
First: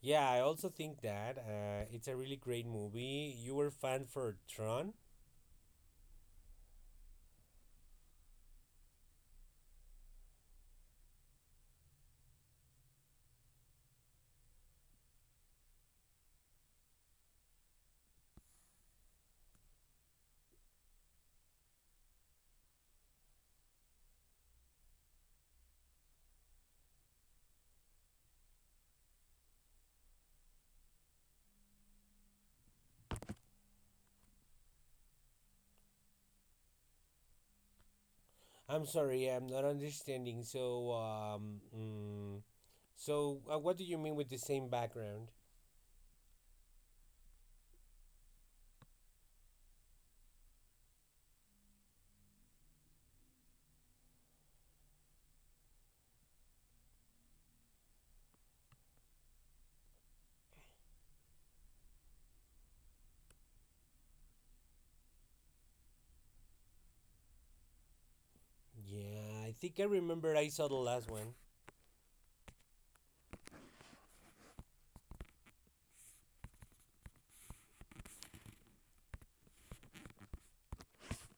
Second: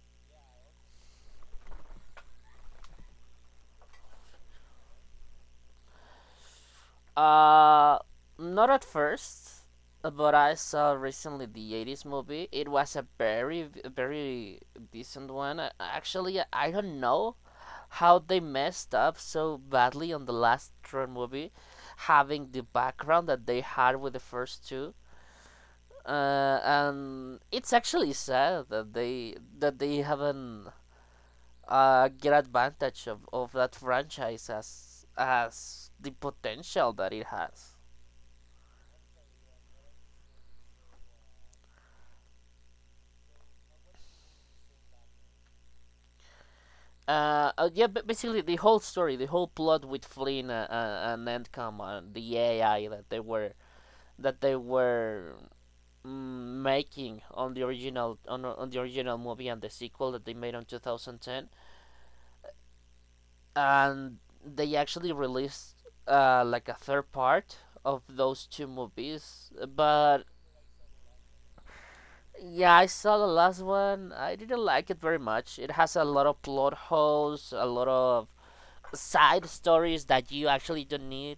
Yeah, I also think that it's a really great movie. You were fan for Tron.
Uh, Not at first, but I saw recently the 80s movie. It was a very, very decent one. Actually, I don't know how they messed up so badly on the last Tron movie, having the background that they had with the first two. And it's actually sad that they haven't get advantage of that franchise as the potential that it has.
I'm sorry, I'm not understanding. So, what do you mean with the same background?
Yeah, but basically the whole story, the whole plot with Flynn, and Endcom, the AI that they were making on the original, on the original movie, and the sequel that they made on 2010, and they actually released like a third part of those two
Yeah,
movies.
I think I
But
remember I saw the last one.
yeah, I saw the last one. I didn't like it very much. It has a lot of plot holes, a lot of side stories that you actually don't need.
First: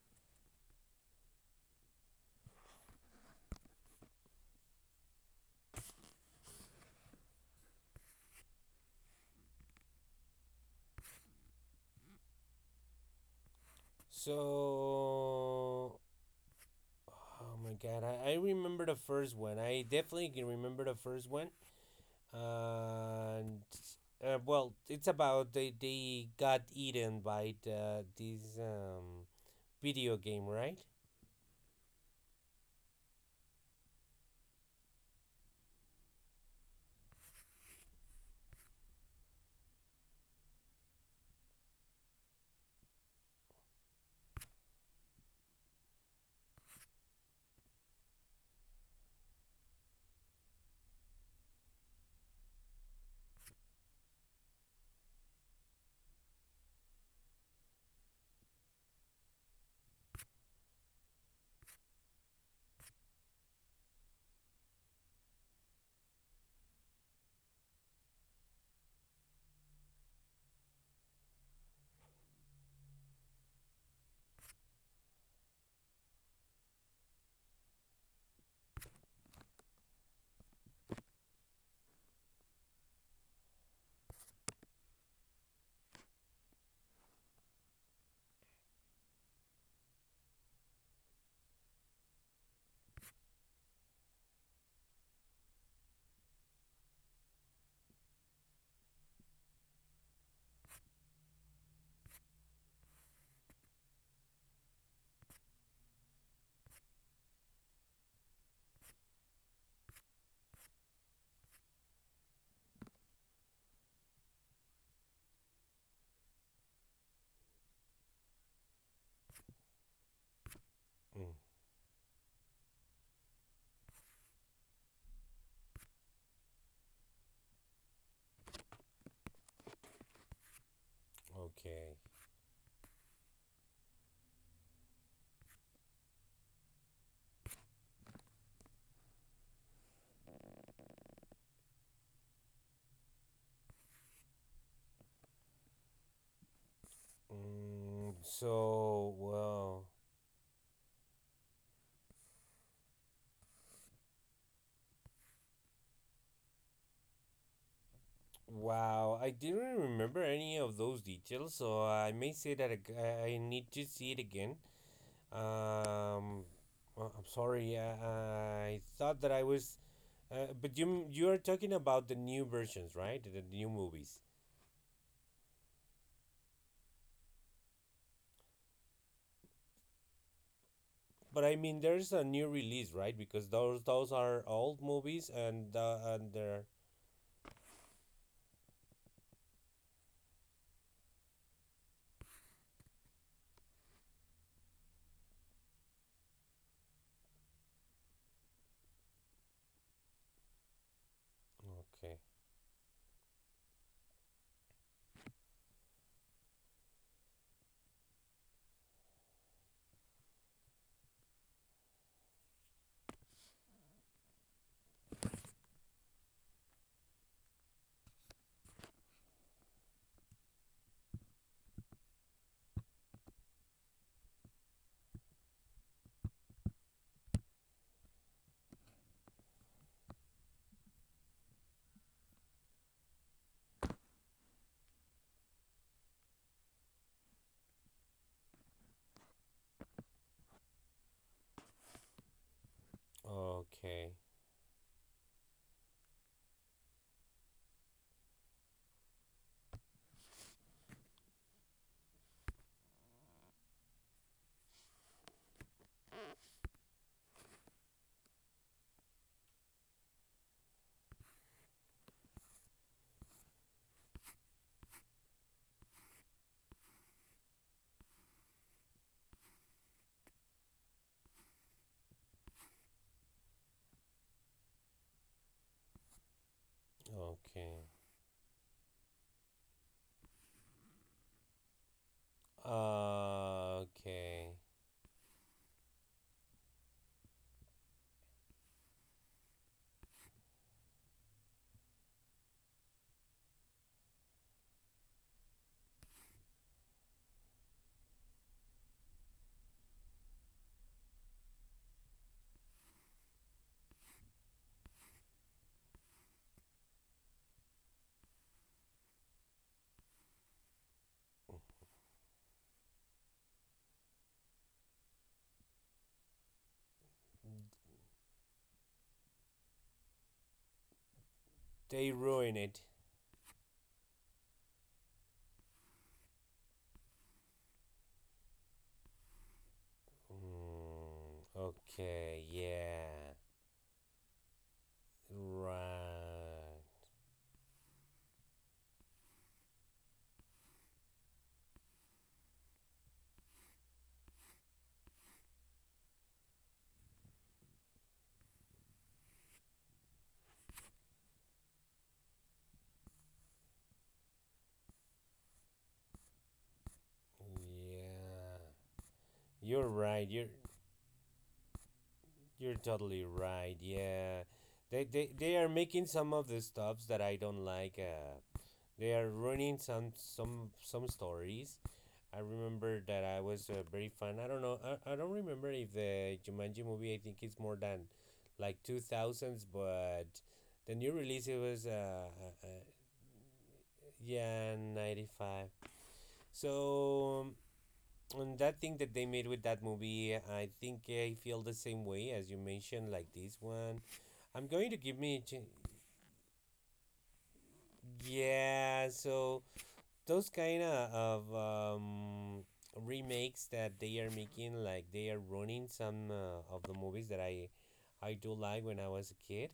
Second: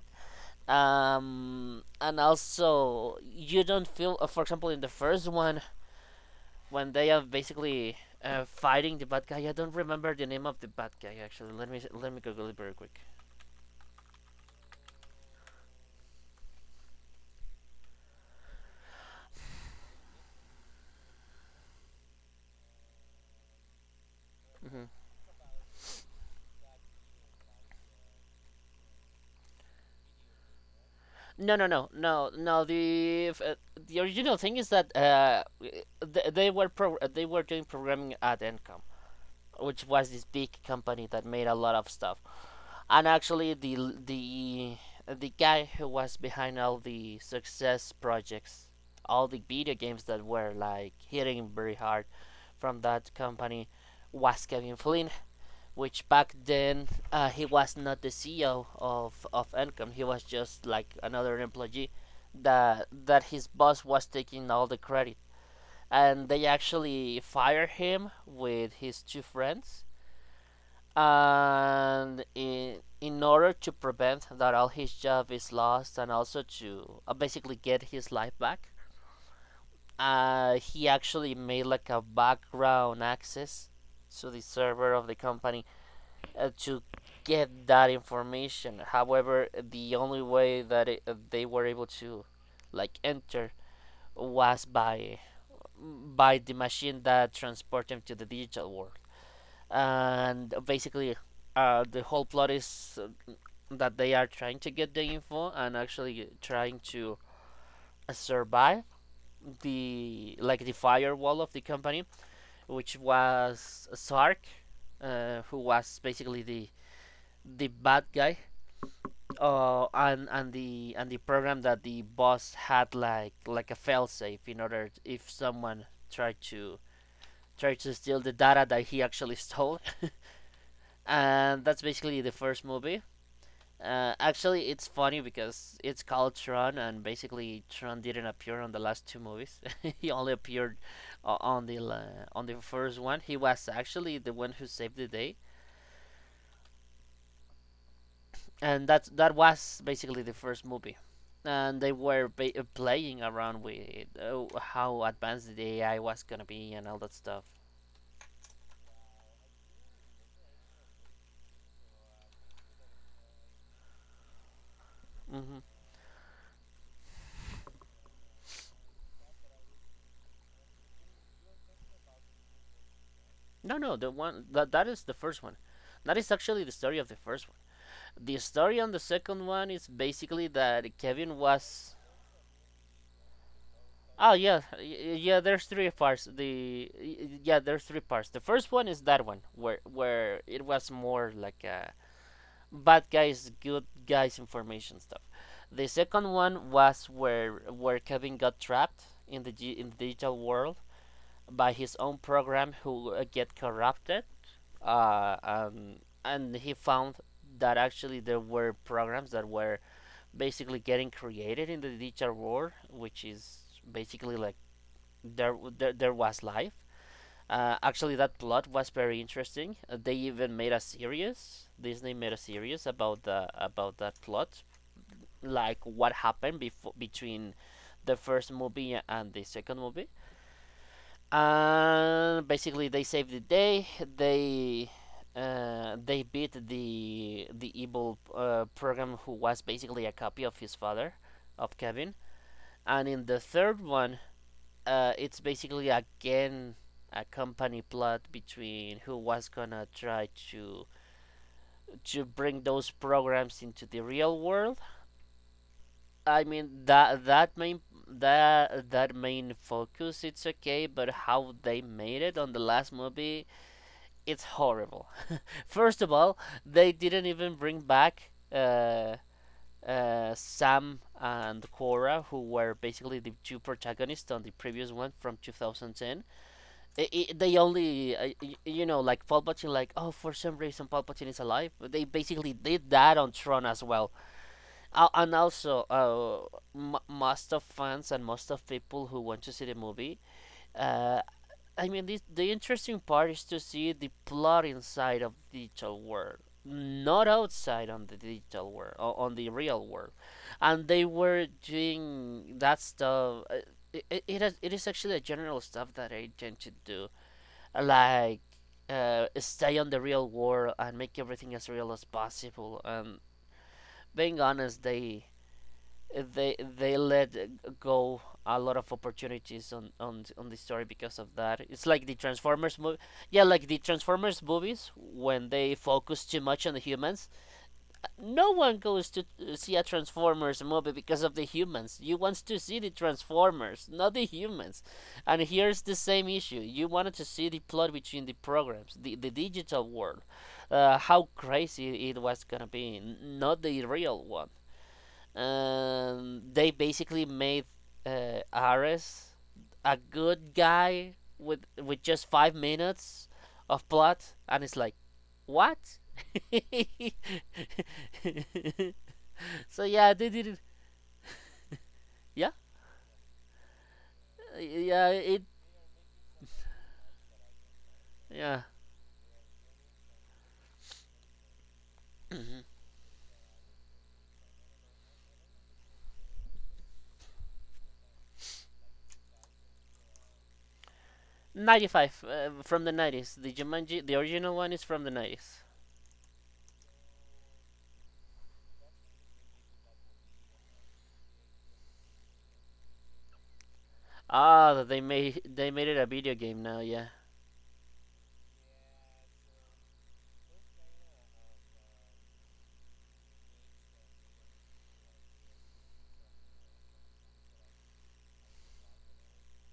And also you don't feel, for example in the first one, when they are basically fighting the bad guy. I don't remember the name of the bad guy. Actually, let me google it very quick.
So, oh my god, I remember the first one. I definitely can remember the first one. And, well,
Hmm
it's about they got eaten by this video game, right?
No, the original thing is that they were they were doing programming at encom, which was this big company that made a lot of stuff. And actually, the the guy who was behind all the success projects, all the video games that were like hitting very hard from that company, was Kevin Flynn, which back then, he was not the CEO of Encom. He was just like another employee, that his boss was taking all the credit, and they actually fired him with his two friends. And in order to prevent that all his job is lost, and also to, basically get his life back, he actually made like a background access to the server of the company, to get that information. However, the only way that they were able to like enter was by the machine that transported him to the digital world. And basically, the whole plot is that they are trying to get the info, and actually trying to survive the, like the firewall of the company, which was Sark, who was basically the bad guy, and the
Mm,
program that the boss had like a failsafe in order to, if someone tried to tried to steal the data, that he actually stole, and that's
okay.
basically the first movie. Actually, it's funny because it's called Tron, and basically Tron didn't appear on the last two movies. <laughs> He only appeared on the first one. He was actually the one who saved the day,
Mm,
and that's
so,
that was
well.
basically the first movie. And they were playing around with how advanced the AI was gonna be and all that stuff.
Wow, I didn't remember any of those details, so I may say that I need to see it again.
Hmm
Um, well, I'm sorry, I thought that I was, but you are talking about the new versions, right? The new
No, no, the
movies.
one that that is the first one. That is actually the story of the first one. The story on the second one is basically that Kevin
But I mean,
was—
there's a new release, right? Because those
Oh
are
yeah,
old movies,
yeah. There's three parts.
and they're
Yeah, there's three parts. The first one is that one where it was more like a bad guys, good guys information stuff. The second one was where Kevin got trapped in the G, in the digital world by his own
okay,
program who get corrupted. Uh, um, and he found that actually there were programs that were basically getting created in the digital world, which is basically like there there was life. Actually, that plot was very interesting. They even made a series. Disney made a series about the about that plot, like what happened before between the first movie and the second movie. And basically, they saved the day. They they beat the evil program who was basically a copy of his father, of Kevin. And in the third
okay,
one, it's basically again a company plot between who was gonna try to bring those programs into the real world. I mean, that main focus it's okay, but how they made it on the last movie it's horrible. <laughs> First of all, they didn't even bring back Sam and Cora, who were basically the two protagonists on the previous one from 2010. I They
okay,
only, you know, like Palpatine, like, oh, for some reason Palpatine is alive. But they basically did that on Tron as well.
okay.
And also, most of fans and most of people who want to see the movie, uh, I mean, the interesting part is to see the plot inside of digital world, not outside on the digital world, on the real world. And they were doing that stuff. It is actually a general stuff that I tend to do, like stay on the real world and make everything as real as possible. And being honest, they let go a lot of opportunities on the story because of that. It's like
They
the
ruin
Transformers
it.
movie, yeah, like the Transformers movies, when they focus too much on the humans no one goes to see a Transformers movie because of the
Mm,
humans. You want
okay,
to see the
yeah.
Transformers, not the humans. And here's the same issue.
Right.
You wanted to see the plot between the programs, the digital world, how crazy it was gonna be, not the real one. They basically made Ares a good guy with just 5 minutes of plot, and it's like what? <laughs>
Yeah.
So
You're
yeah, they
right.
did
You're
it. Yeah,
you're totally right. Yeah. They
yeah,
they,
it.
they are making some of the stuffs that I don't like.
Yeah,
They are running some stories. I
<clears throat>
remember that I was, very fan. I don't know. I don't remember if the Jumanji movie, I think it's more than like 2000s, but the new release it was
95,
uh, uh,
from the 90s. The Jumanji, the original one,
yeah,
is from the 90s.
95. So on that thing that they made with that movie, I think I feel the same way as you mentioned, like this one. I'm
Ah,
going to give me,
they made it a video game now. Yeah.
yeah. So those kind of remakes that they are making, like they are running some of the movies that I do like when I was a kid.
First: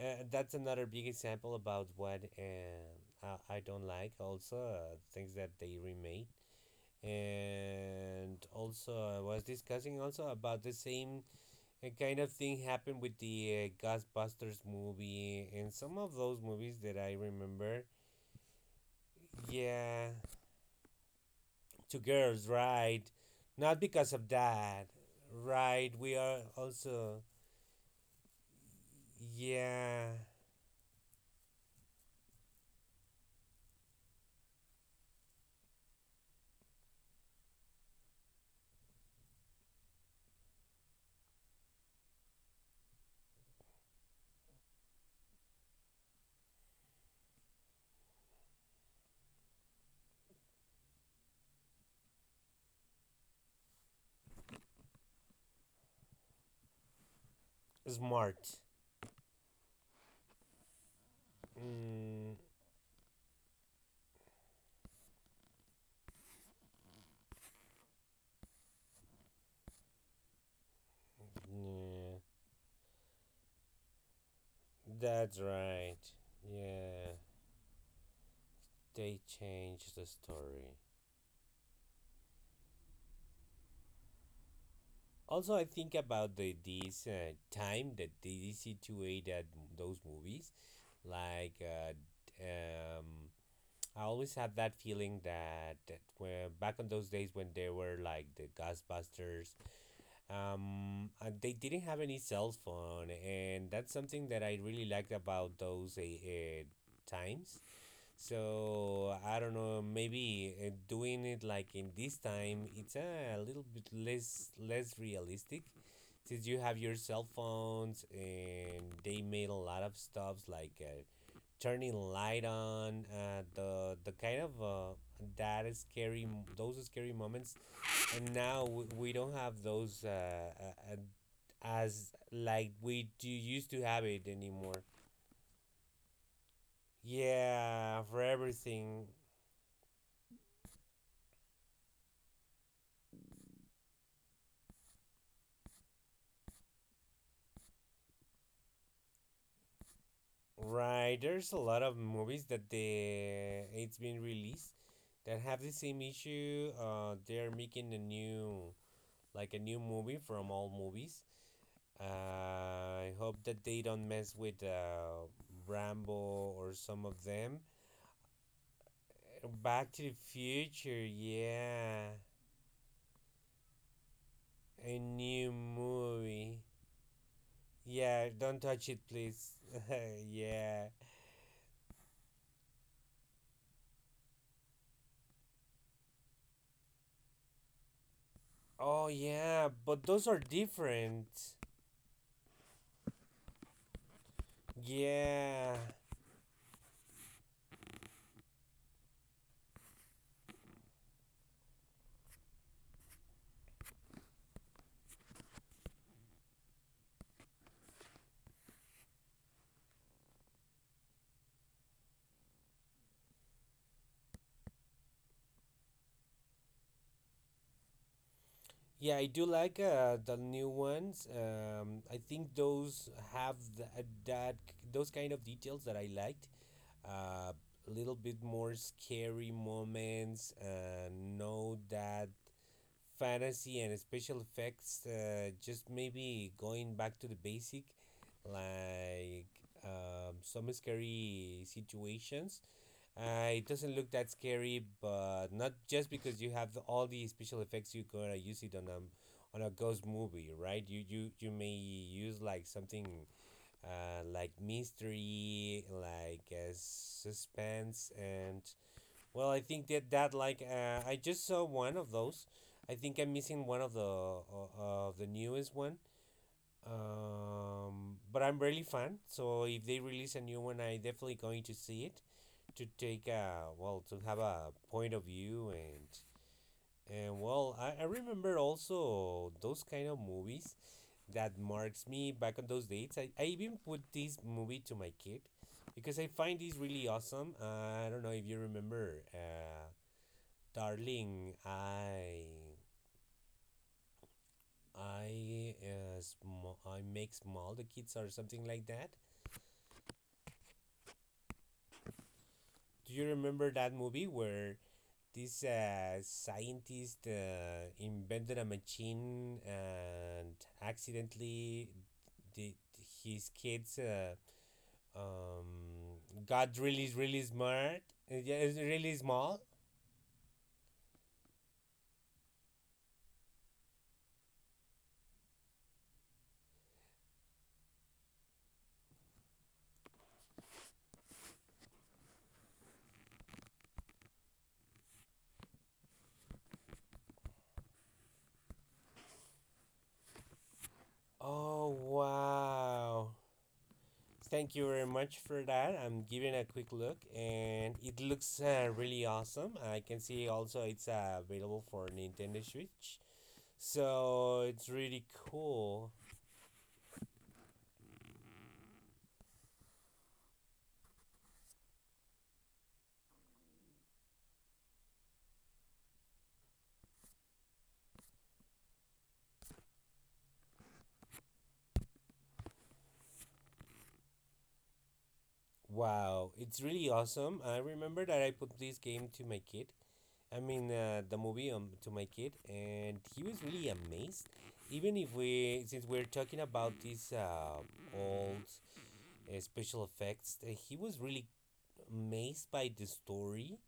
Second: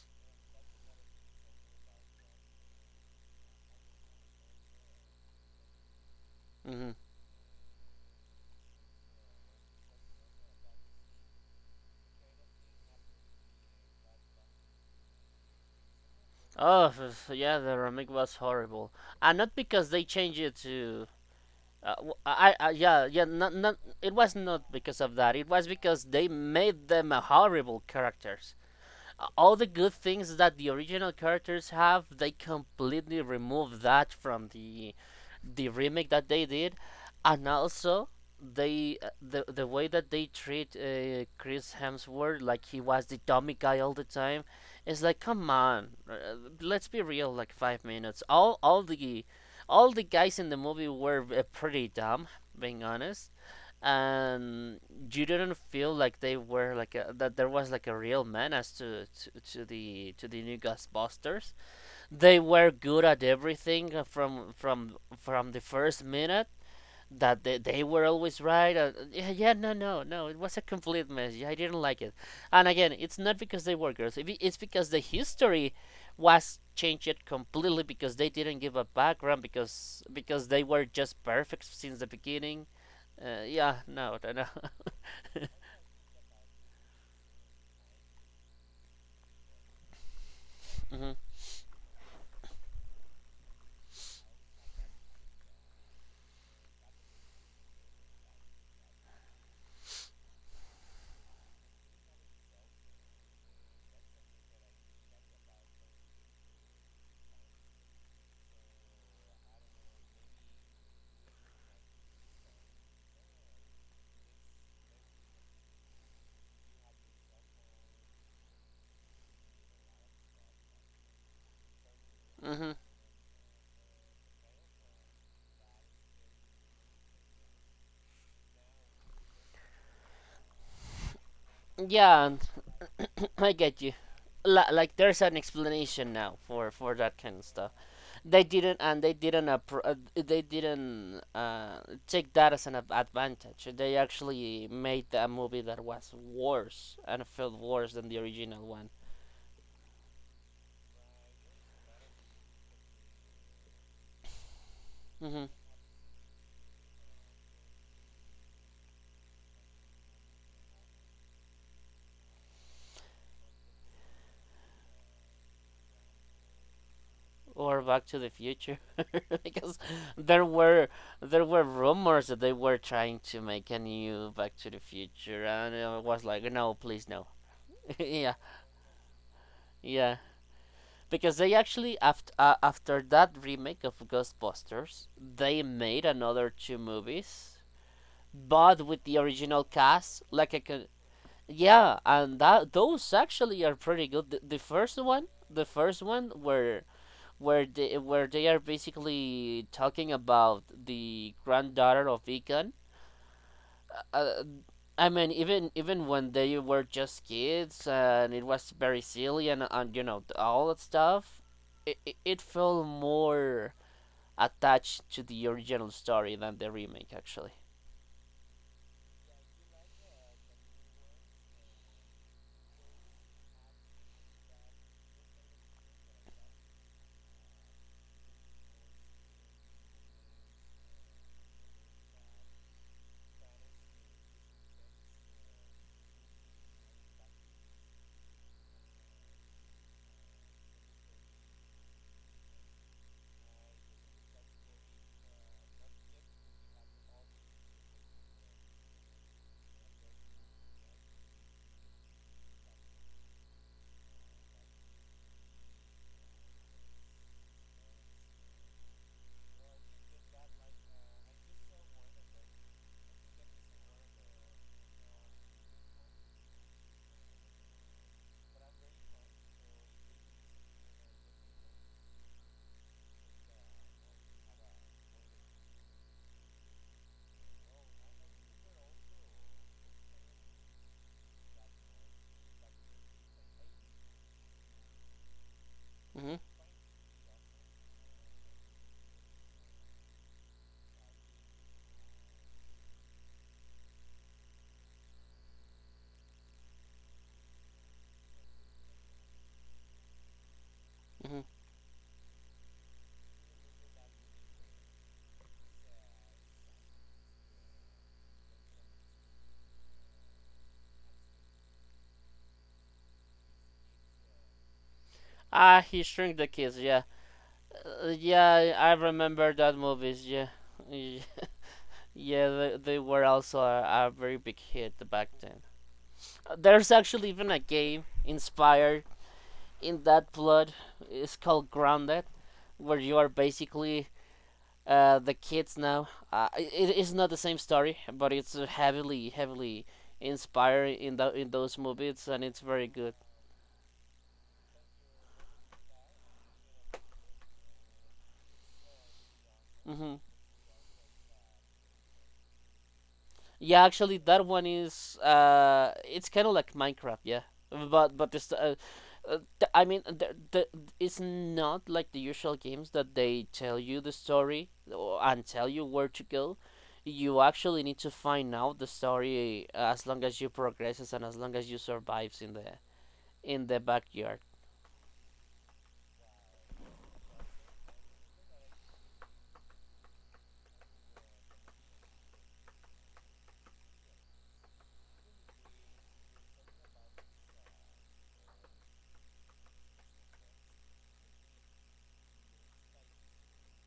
That's another big example about what, I don't like. Also, things that they remade.
hmm
And also I was discussing also about the same kind of thing happened with the Ghostbusters movie and some of those movies
Oh,
that I
yeah, the
remember.
remake was horrible, and not because they
Yeah,
changed it to. Uh,
two girls,
I. I
right?
Yeah, yeah, not
Not because
it
of
was not
that,
because of that, it was
right?
because
We
they
are
made them
also
a horrible characters. All the good
yeah
things that the original characters have, they completely removed that from the remake that they did. And also they, the way that they treat Chris Hemsworth like he was the dummy guy all the time, is like come on, let's be real. Like 5 minutes, all the guys in the movie were pretty dumb, being honest. And you didn't feel like they were like a, that there was like a real
smart.
menace to the new Ghostbusters.
Mm,
They were good at everything from the first minute that they were always right. Yeah, no. It was a complete mess. Yeah, I didn't like it.
yeah,
And again, it's not because they were girls. It's because the
that's
history
right.
was
Yeah,
changed completely because they didn't give a
they
background
changed the
because they
story.
were just perfect since the beginning. Yeah, no. <laughs>
Also, I think about the this time that they situated those movies.
hmm
Like, I always had that feeling that when, back in those days when there were like the Ghostbusters, and they didn't have any cell phone, and that's something that I really liked about those times, so I don't know. Maybe doing it like in this time, it's a little bit less realistic, since you have your cell phones and they made a lot of stuffs like, turning light
hmm
on. The kind of that is scary. Those are scary moments, and now we don't have those uh, uh, as
Yeah,
like we do
<laughs> I
used
get
to
you.
have it anymore.
Like there's an explanation now for that kind of stuff.
Yeah, for
They didn't, and
everything.
they didn't they didn't take that as an advantage. They actually made a movie that was worse and felt worse than the original one.
Right, there's a lot of movies that they it's been released that
Hmm
have the same issue. They're making a new, a new movie from all movies. Uh, I hope that they don't mess with, Rambo or some of them.
Or Back to the Future, <laughs> because
Back to the
there were
Future,
there were
yeah,
rumors that they were trying to make a new Back to the
a
Future,
new
and I was like,
movie.
no, please no. <laughs>
Yeah,
Yeah,
don't touch it, please.
yeah.
<laughs> yeah.
Because they actually after after that remake of Ghostbusters, they made another two movies, but with
Oh
the original
yeah, but
cast.
those are
Like a co-
different.
yeah, and that those actually are pretty good. The
Yeah.
first one where they are basically talking about the granddaughter of Egon, uh, I mean, even even when they were just kids and it was very silly and you know all that stuff, it felt more attached to the original story than the remake actually.
Yeah, I do like the new ones. I think those have th that those kind of details that I liked. Uh, a little bit more scary moments, no that fantasy and special effects. Just maybe going back to the basic, like some scary situations, it doesn't look that scary, but not just because you have all the special effects, you're gonna use it on a ghost movie, right? You may use like something, like mystery, like suspense, and well, I think that like I just saw one of those. I think I'm missing one of the newest one. But I'm really fan, so if they release a new one, I definitely going to see it to take a well to have a point of view. And well I remember also those kind of movies that marks me back on those dates. I even put this movie to my kid because I
Hmm
find this really awesome. Uh, I don't know if you remember, darling I make small the kids or something like that.
hmm
Do you remember that movie where this scientist invented a machine and accidentally the, his kids
Ah, he shrunk
um,
the
got
kids. Yeah,
really smart, yeah,
yeah, I
really
remember
small.
that movies. Yeah, Y- yeah, they were also a very big hit back then. There's actually even a game inspired in that blood is called grounded where you are basically the kids now. It is not the same story, but it's heavily inspired in those
Oh
movies, and it's very good.
wow, thank you very much for that. I'm giving a quick look and it looks really awesome. I
hmm
can see also it's available for Nintendo Switch.
Yeah, actually, that
So
one
it's
is
really cool.
it's kind of like Minecraft, yeah. But this th- I mean, the, it's not like the usual games that they tell you the story, or and tell you where to go. You actually need to find out the story as long as you progresses and as long as you survives in the backyard.
Wow, it's really awesome. I remember that I put this game to my kid. I mean, the movie to my kid, and he was really amazed. Even if we, since we're talking about these old special effects, he was really amazed by the story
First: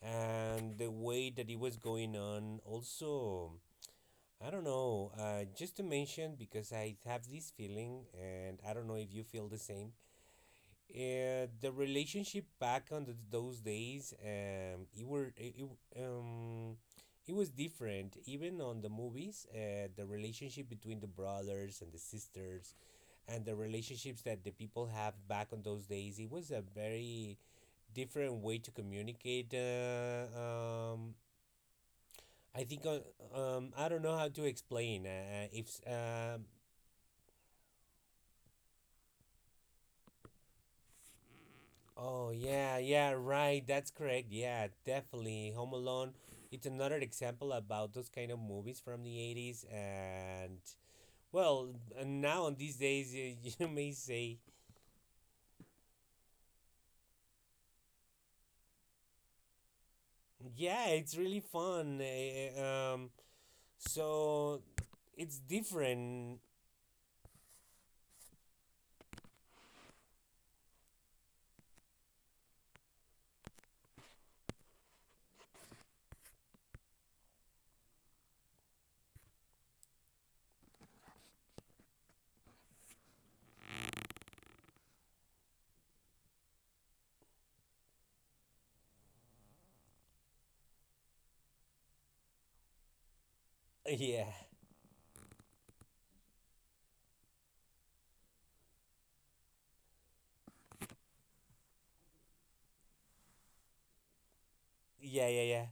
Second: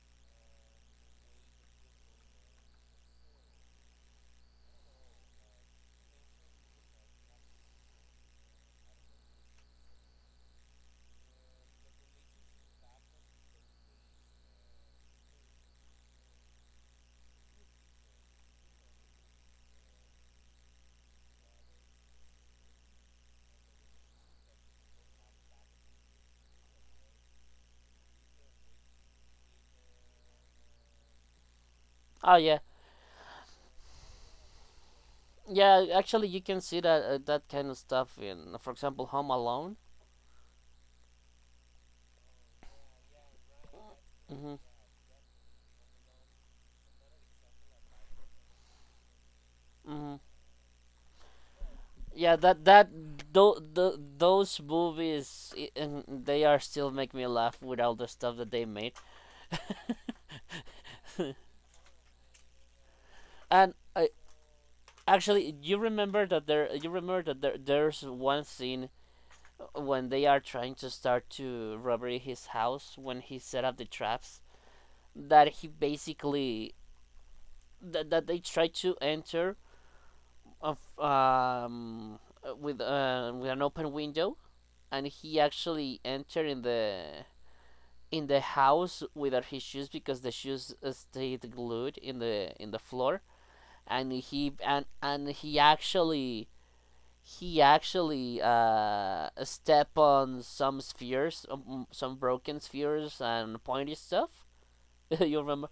and the way that it was going on. Also, I don't know, just to mention, because I have this feeling, and I don't know if you feel the same, the relationship back on those days, it were it, it, um, it was different. Even on the movies, the relationship between the brothers and the sisters, and the relationships that the people have back on those days, it was a very different way to communicate. Um,
Oh yeah,
I think uh, I don't know how to explain. If
yeah. Actually, you can see that kind of stuff in, for example, Home Alone.
Oh yeah, yeah, right. That's correct.
Mm-hmm.
Yeah, definitely. Home Alone. It's another example about those kind of movies from the 80s,
Mm-hmm.
and well, and
Yeah,
now on these days, you, <laughs> you may say,
those movies and they are still make me laugh with all the stuff that they made. <laughs>
yeah, it's really fun.
And I
So it's
actually, you remember
different.
that
<laughs>
there's one scene when they are trying to start to robbery his house, when he set up the traps that he basically that, that they try to enter of with an open window, and he actually entered in the house without his shoes, because the shoes stayed glued in the floor. and
Yeah,
he and and he actually he actually step on some spheres, some broken spheres and pointy stuff. <laughs>
yeah,
You
yeah, yeah.
remember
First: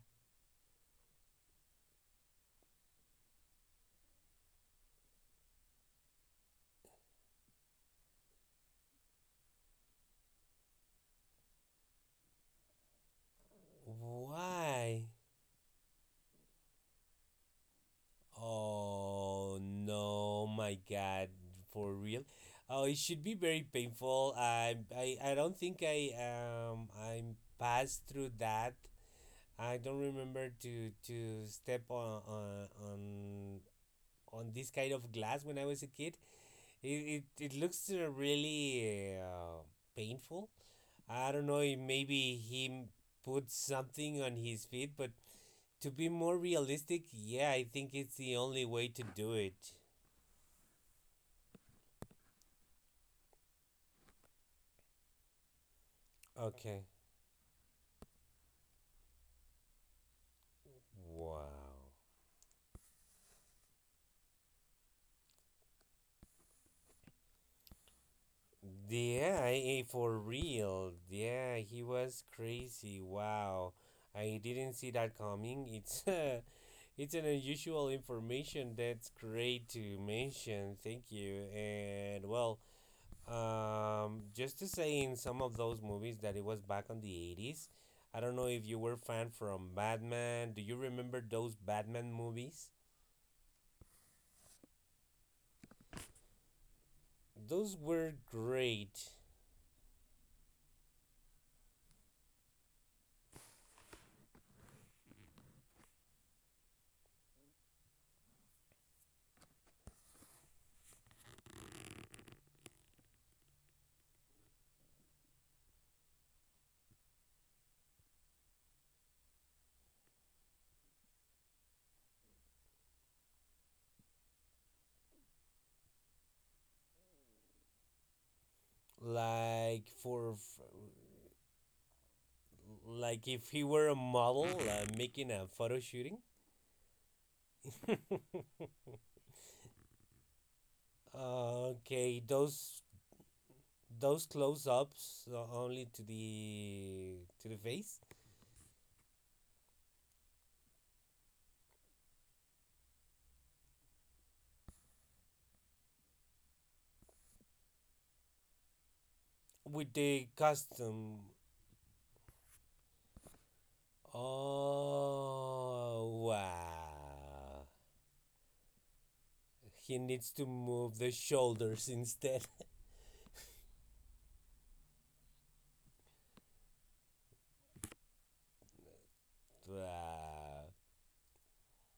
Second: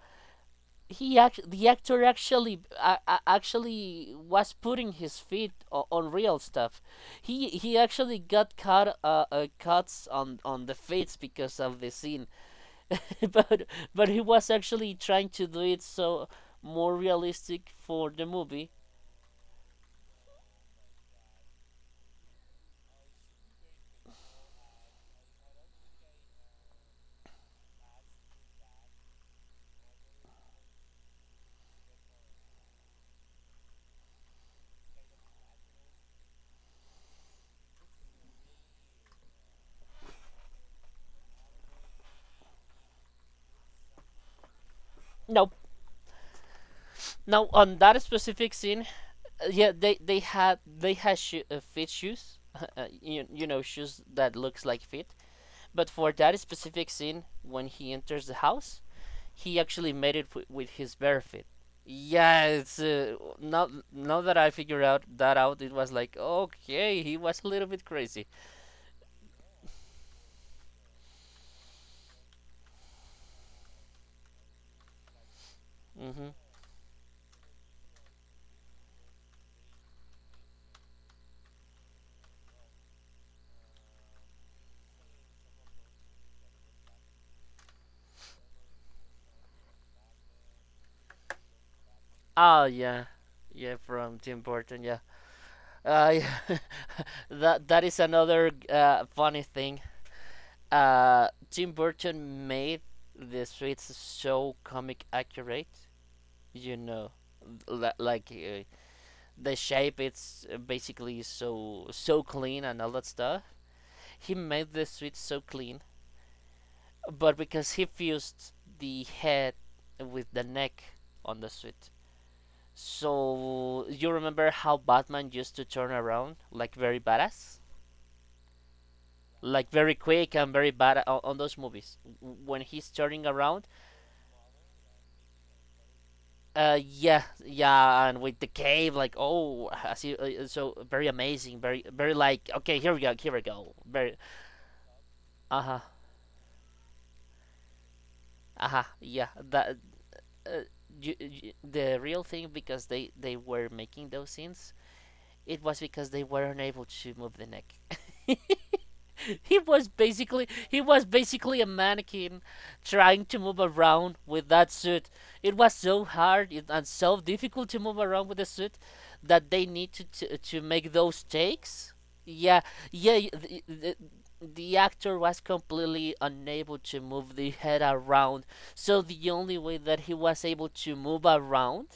he act the actor actually actually was putting his feet on real stuff. He actually got cuts on the feet because of the scene. <laughs> but but he was actually
Why?
trying to do it so more realistic for the movie.
Oh no, my God, for real. Oh, it should be very painful. I don't think I'm passed through that. I don't remember to step on this kind of glass when I was a kid. It looks really painful. I don't know. If maybe he put something on his feet, but
Now
to be more realistic,
now
yeah, I
on
think
that
it's the
specific
only
scene,
way to do
yeah,
it.
they had fit shoes, <laughs> you know, shoes that looks like fit. But for that
Okay.
specific scene, when he enters the house, he actually made it with his bare
Wow.
feet. Yeah, it's uh, now that I figure out that out, it was like okay, he was a little bit crazy.
Yeah, for real. Yeah, he was crazy. Wow. I didn't see that coming. It's <laughs>
hmm
it's an unusual information that's great to mention. Thank you. And well, um, just to say in some of those movies that it was back on the 80s. I don't know if you were fan from Batman. Do you remember those Batman
Oh
movies?
yeah, yeah, from Tim Burton. Yeah, yeah. <laughs> that
Those
that is
were
another
great
funny thing. Tim Burton made the streets so comic accurate. You know, like the shape. It's basically so so clean and all that stuff. He made the streets so clean, but because he fused the head with the neck on the street. So you remember how Batman used to turn around like very badass, like
like
very quick and very bad on those movies when he's
like
turning
if he
around.
were a model, making a photo shooting.
Yeah, yeah, and with the
<laughs>
cave, like oh, I see, so very amazing, very, very
okay,
like okay, here we go, very
those close ups
uh huh,
only to the face
uh huh, yeah, that. Uh, the real thing, because they were making those scenes, it was because they were unable to move the neck. <laughs> <laughs> he was
with the
basically he was
custom.
basically a mannequin trying to move around with that suit. It was so
Oh
hard and so
wow!
difficult to move around with the suit, that they need
He needs to
to make
move the
those
shoulders
takes.
instead.
Yeah, yeah. The the actor was completely unable to move the head around, so the only
<laughs>
way that he was
wow,
able to move around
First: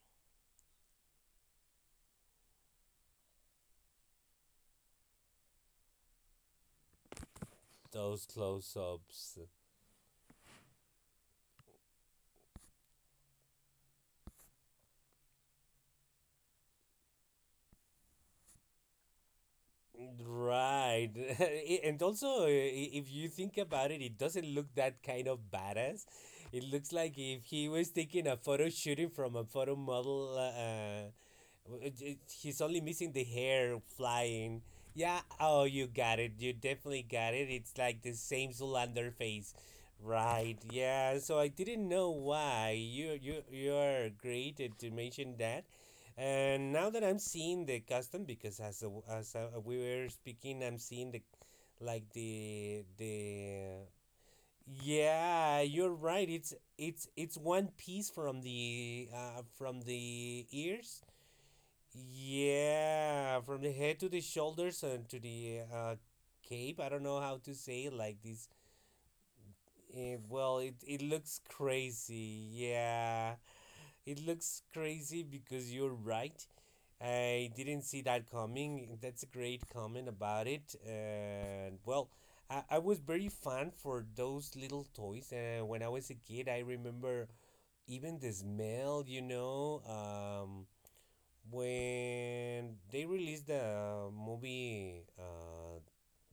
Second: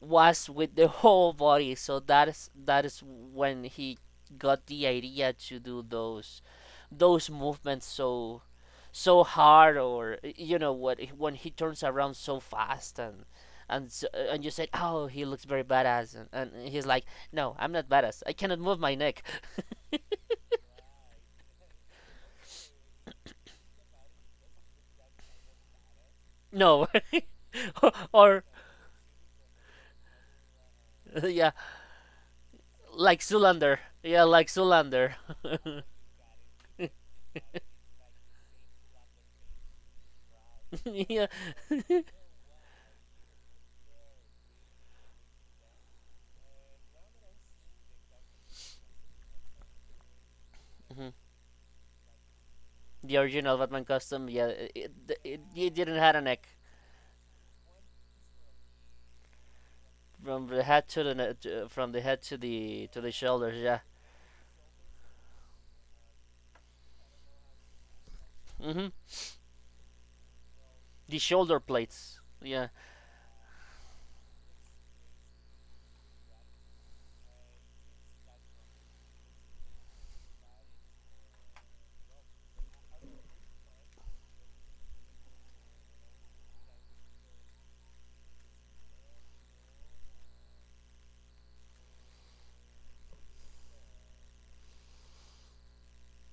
was with the whole body. So that is when he got the idea to do those movements
those
so
close
so
ups.
hard, or you know what, when he turns around so fast and so, and you said oh, he looks very badass, and he's like no, I'm not badass, I cannot move my neck.
Right. <laughs> And also, if you think about it, it doesn't look that kind of badass.
<laughs>
It
No.
looks like if he was
<laughs>
taking a
Or
photo shooting from a photo model,
yeah,
well, he's only missing
like
the
Zoolander,
hair
yeah, like
flying.
Zoolander.
Yeah, oh,
<laughs>
you got it. You definitely got it. It's like the same Zoolander face. Right, yeah.
Yeah.
So I didn't
<laughs>
know why. You're great to mention that. And now that I'm seeing the custom because we were speaking, I'm seeing
Mhm.
the like the
The original
the
Batman costume, yeah, it, it,
yeah,
it
you're
didn't have a
right.
neck,
It's one piece from the
from the
ears,
head to the
yeah,
shoulders,
from the
yeah.
head to the shoulders and to the, cape. I don't know how to say it like this.
hmm
Well, it
The
looks
shoulder plates.
crazy.
Yeah.
Yeah, it looks crazy because you're right. I didn't see that coming. That's a great comment about it. And well, I was very fan for those little toys. When I was a kid, I remember even the smell, you know. When they released the movie,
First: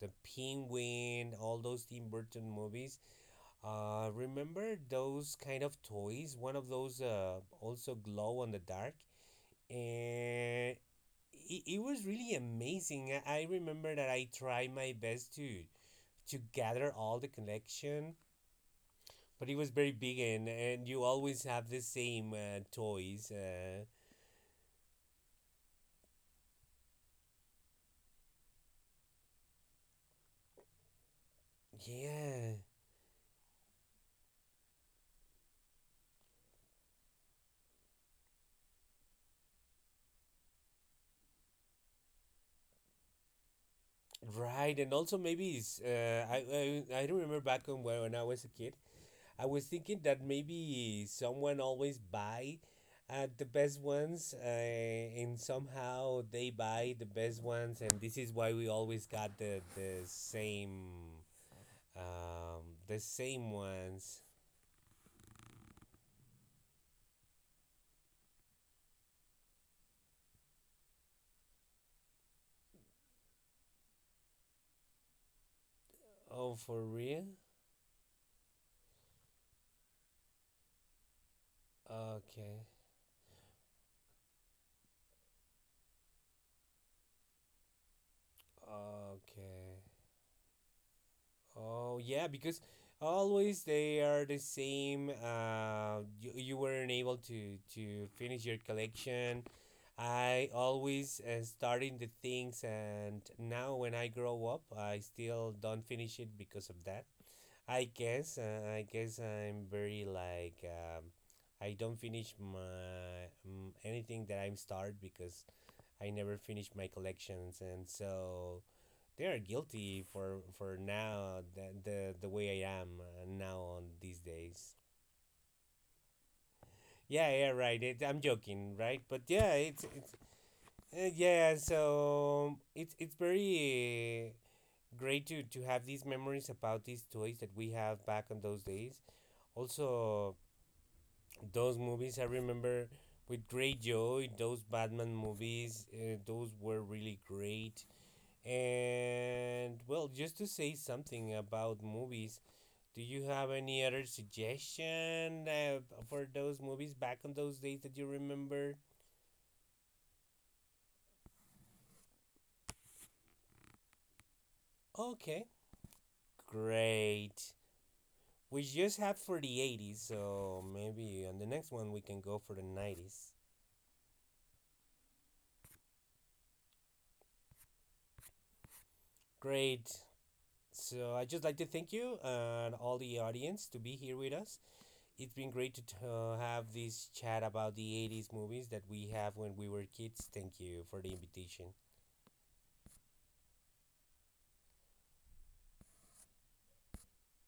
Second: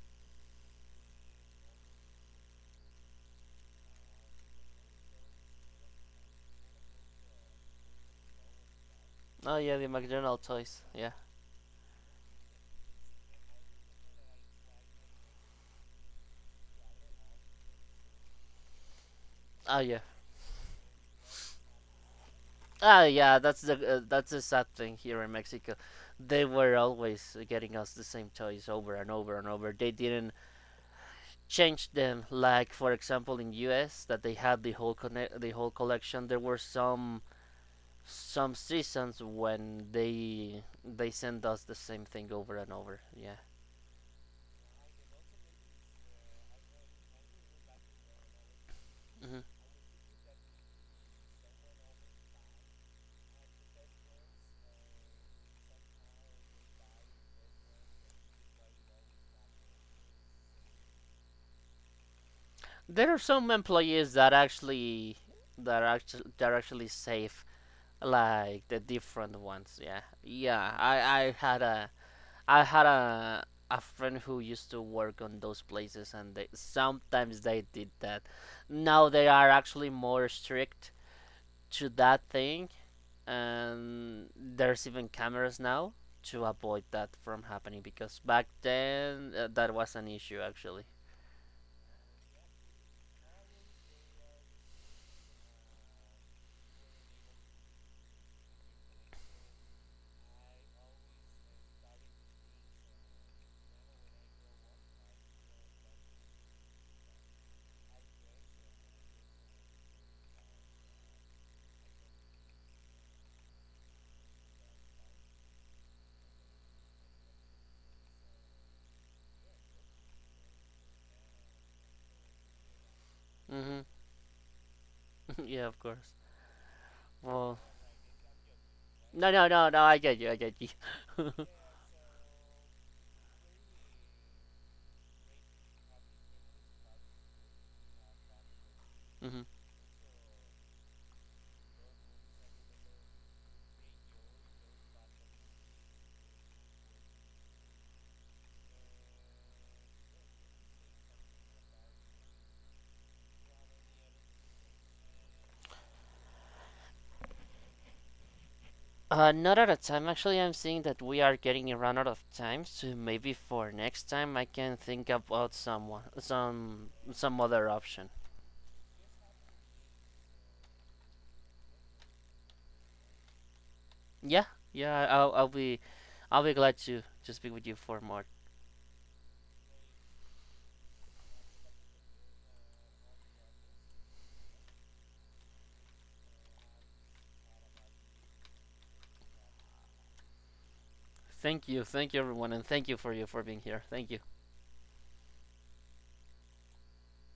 the penguin, all those Tim Burton movies, remember those kind of toys, one of those also glow on the dark.
Oh yeah, the McDonald
And
toys. Yeah.
it was really amazing. I remember that I tried my best to gather all the collection, but it was
Oh
very
yeah.
big and you always have the same
Ah
toys,
yeah, that's the sad thing here in Mexico. They were always getting us the same toys over and over and over. They didn't change them,
yeah.
like for example in US, that they had the whole connect the whole collection. There were some seasons when they sent us the same thing over and over. Yeah.
Right, and also maybe it's, I don't remember back on when I was a kid,
hmm
I was thinking that maybe someone always buy the best ones, and somehow they buy the best ones, and this is why we always got the same the
There are
same
some employees
ones.
that actually that are actually safe, like the different ones, yeah, yeah. I had a friend who used to work on those places, and they,
Oh, for real?
sometimes they did that. Now they are actually more strict to that
Okay,
thing, and there's even cameras now to avoid that from happening, because back then that
okay.
was an issue actually.
Oh yeah, because always they are the same. You weren't able to finish your collection. I always starting the things, and now when I grow up, I still don't finish it because of that. I guess, I guess I'm very like I don't finish my anything that I'm start because I never finish my collections, and so they are guilty for now the way I am now on
hmm
these days.
<laughs> yeah, of course.
Yeah, yeah,
Well,
right. I'm joking, right? But
no, no,
yeah,
no, no i
it's
get you, I get you. <laughs> Hmm.
yeah. So it's very great to have these memories about these toys that we have back on those days. Also, those movies I remember with great joy. Those Batman movies, those were really great. And well, just to say something about movies, do you have any other suggestion, for those movies back on those days that you remember?
Not at a time. Actually, I'm seeing that we are getting run out of time, so maybe for next time I can think
Okay,
about someone, some
great.
other option.
We just had for the 80s, so maybe on the next one we can go for the 90s.
Yeah, yeah. I'll be glad to speak with you for more.
Great. So I just like to thank you and all the audience to be here with us. It's been great to have this chat about the 80s movies that we have when we were kids. Thank you for the invitation.
Thank you, everyone, and thank you for you for being here. Thank you.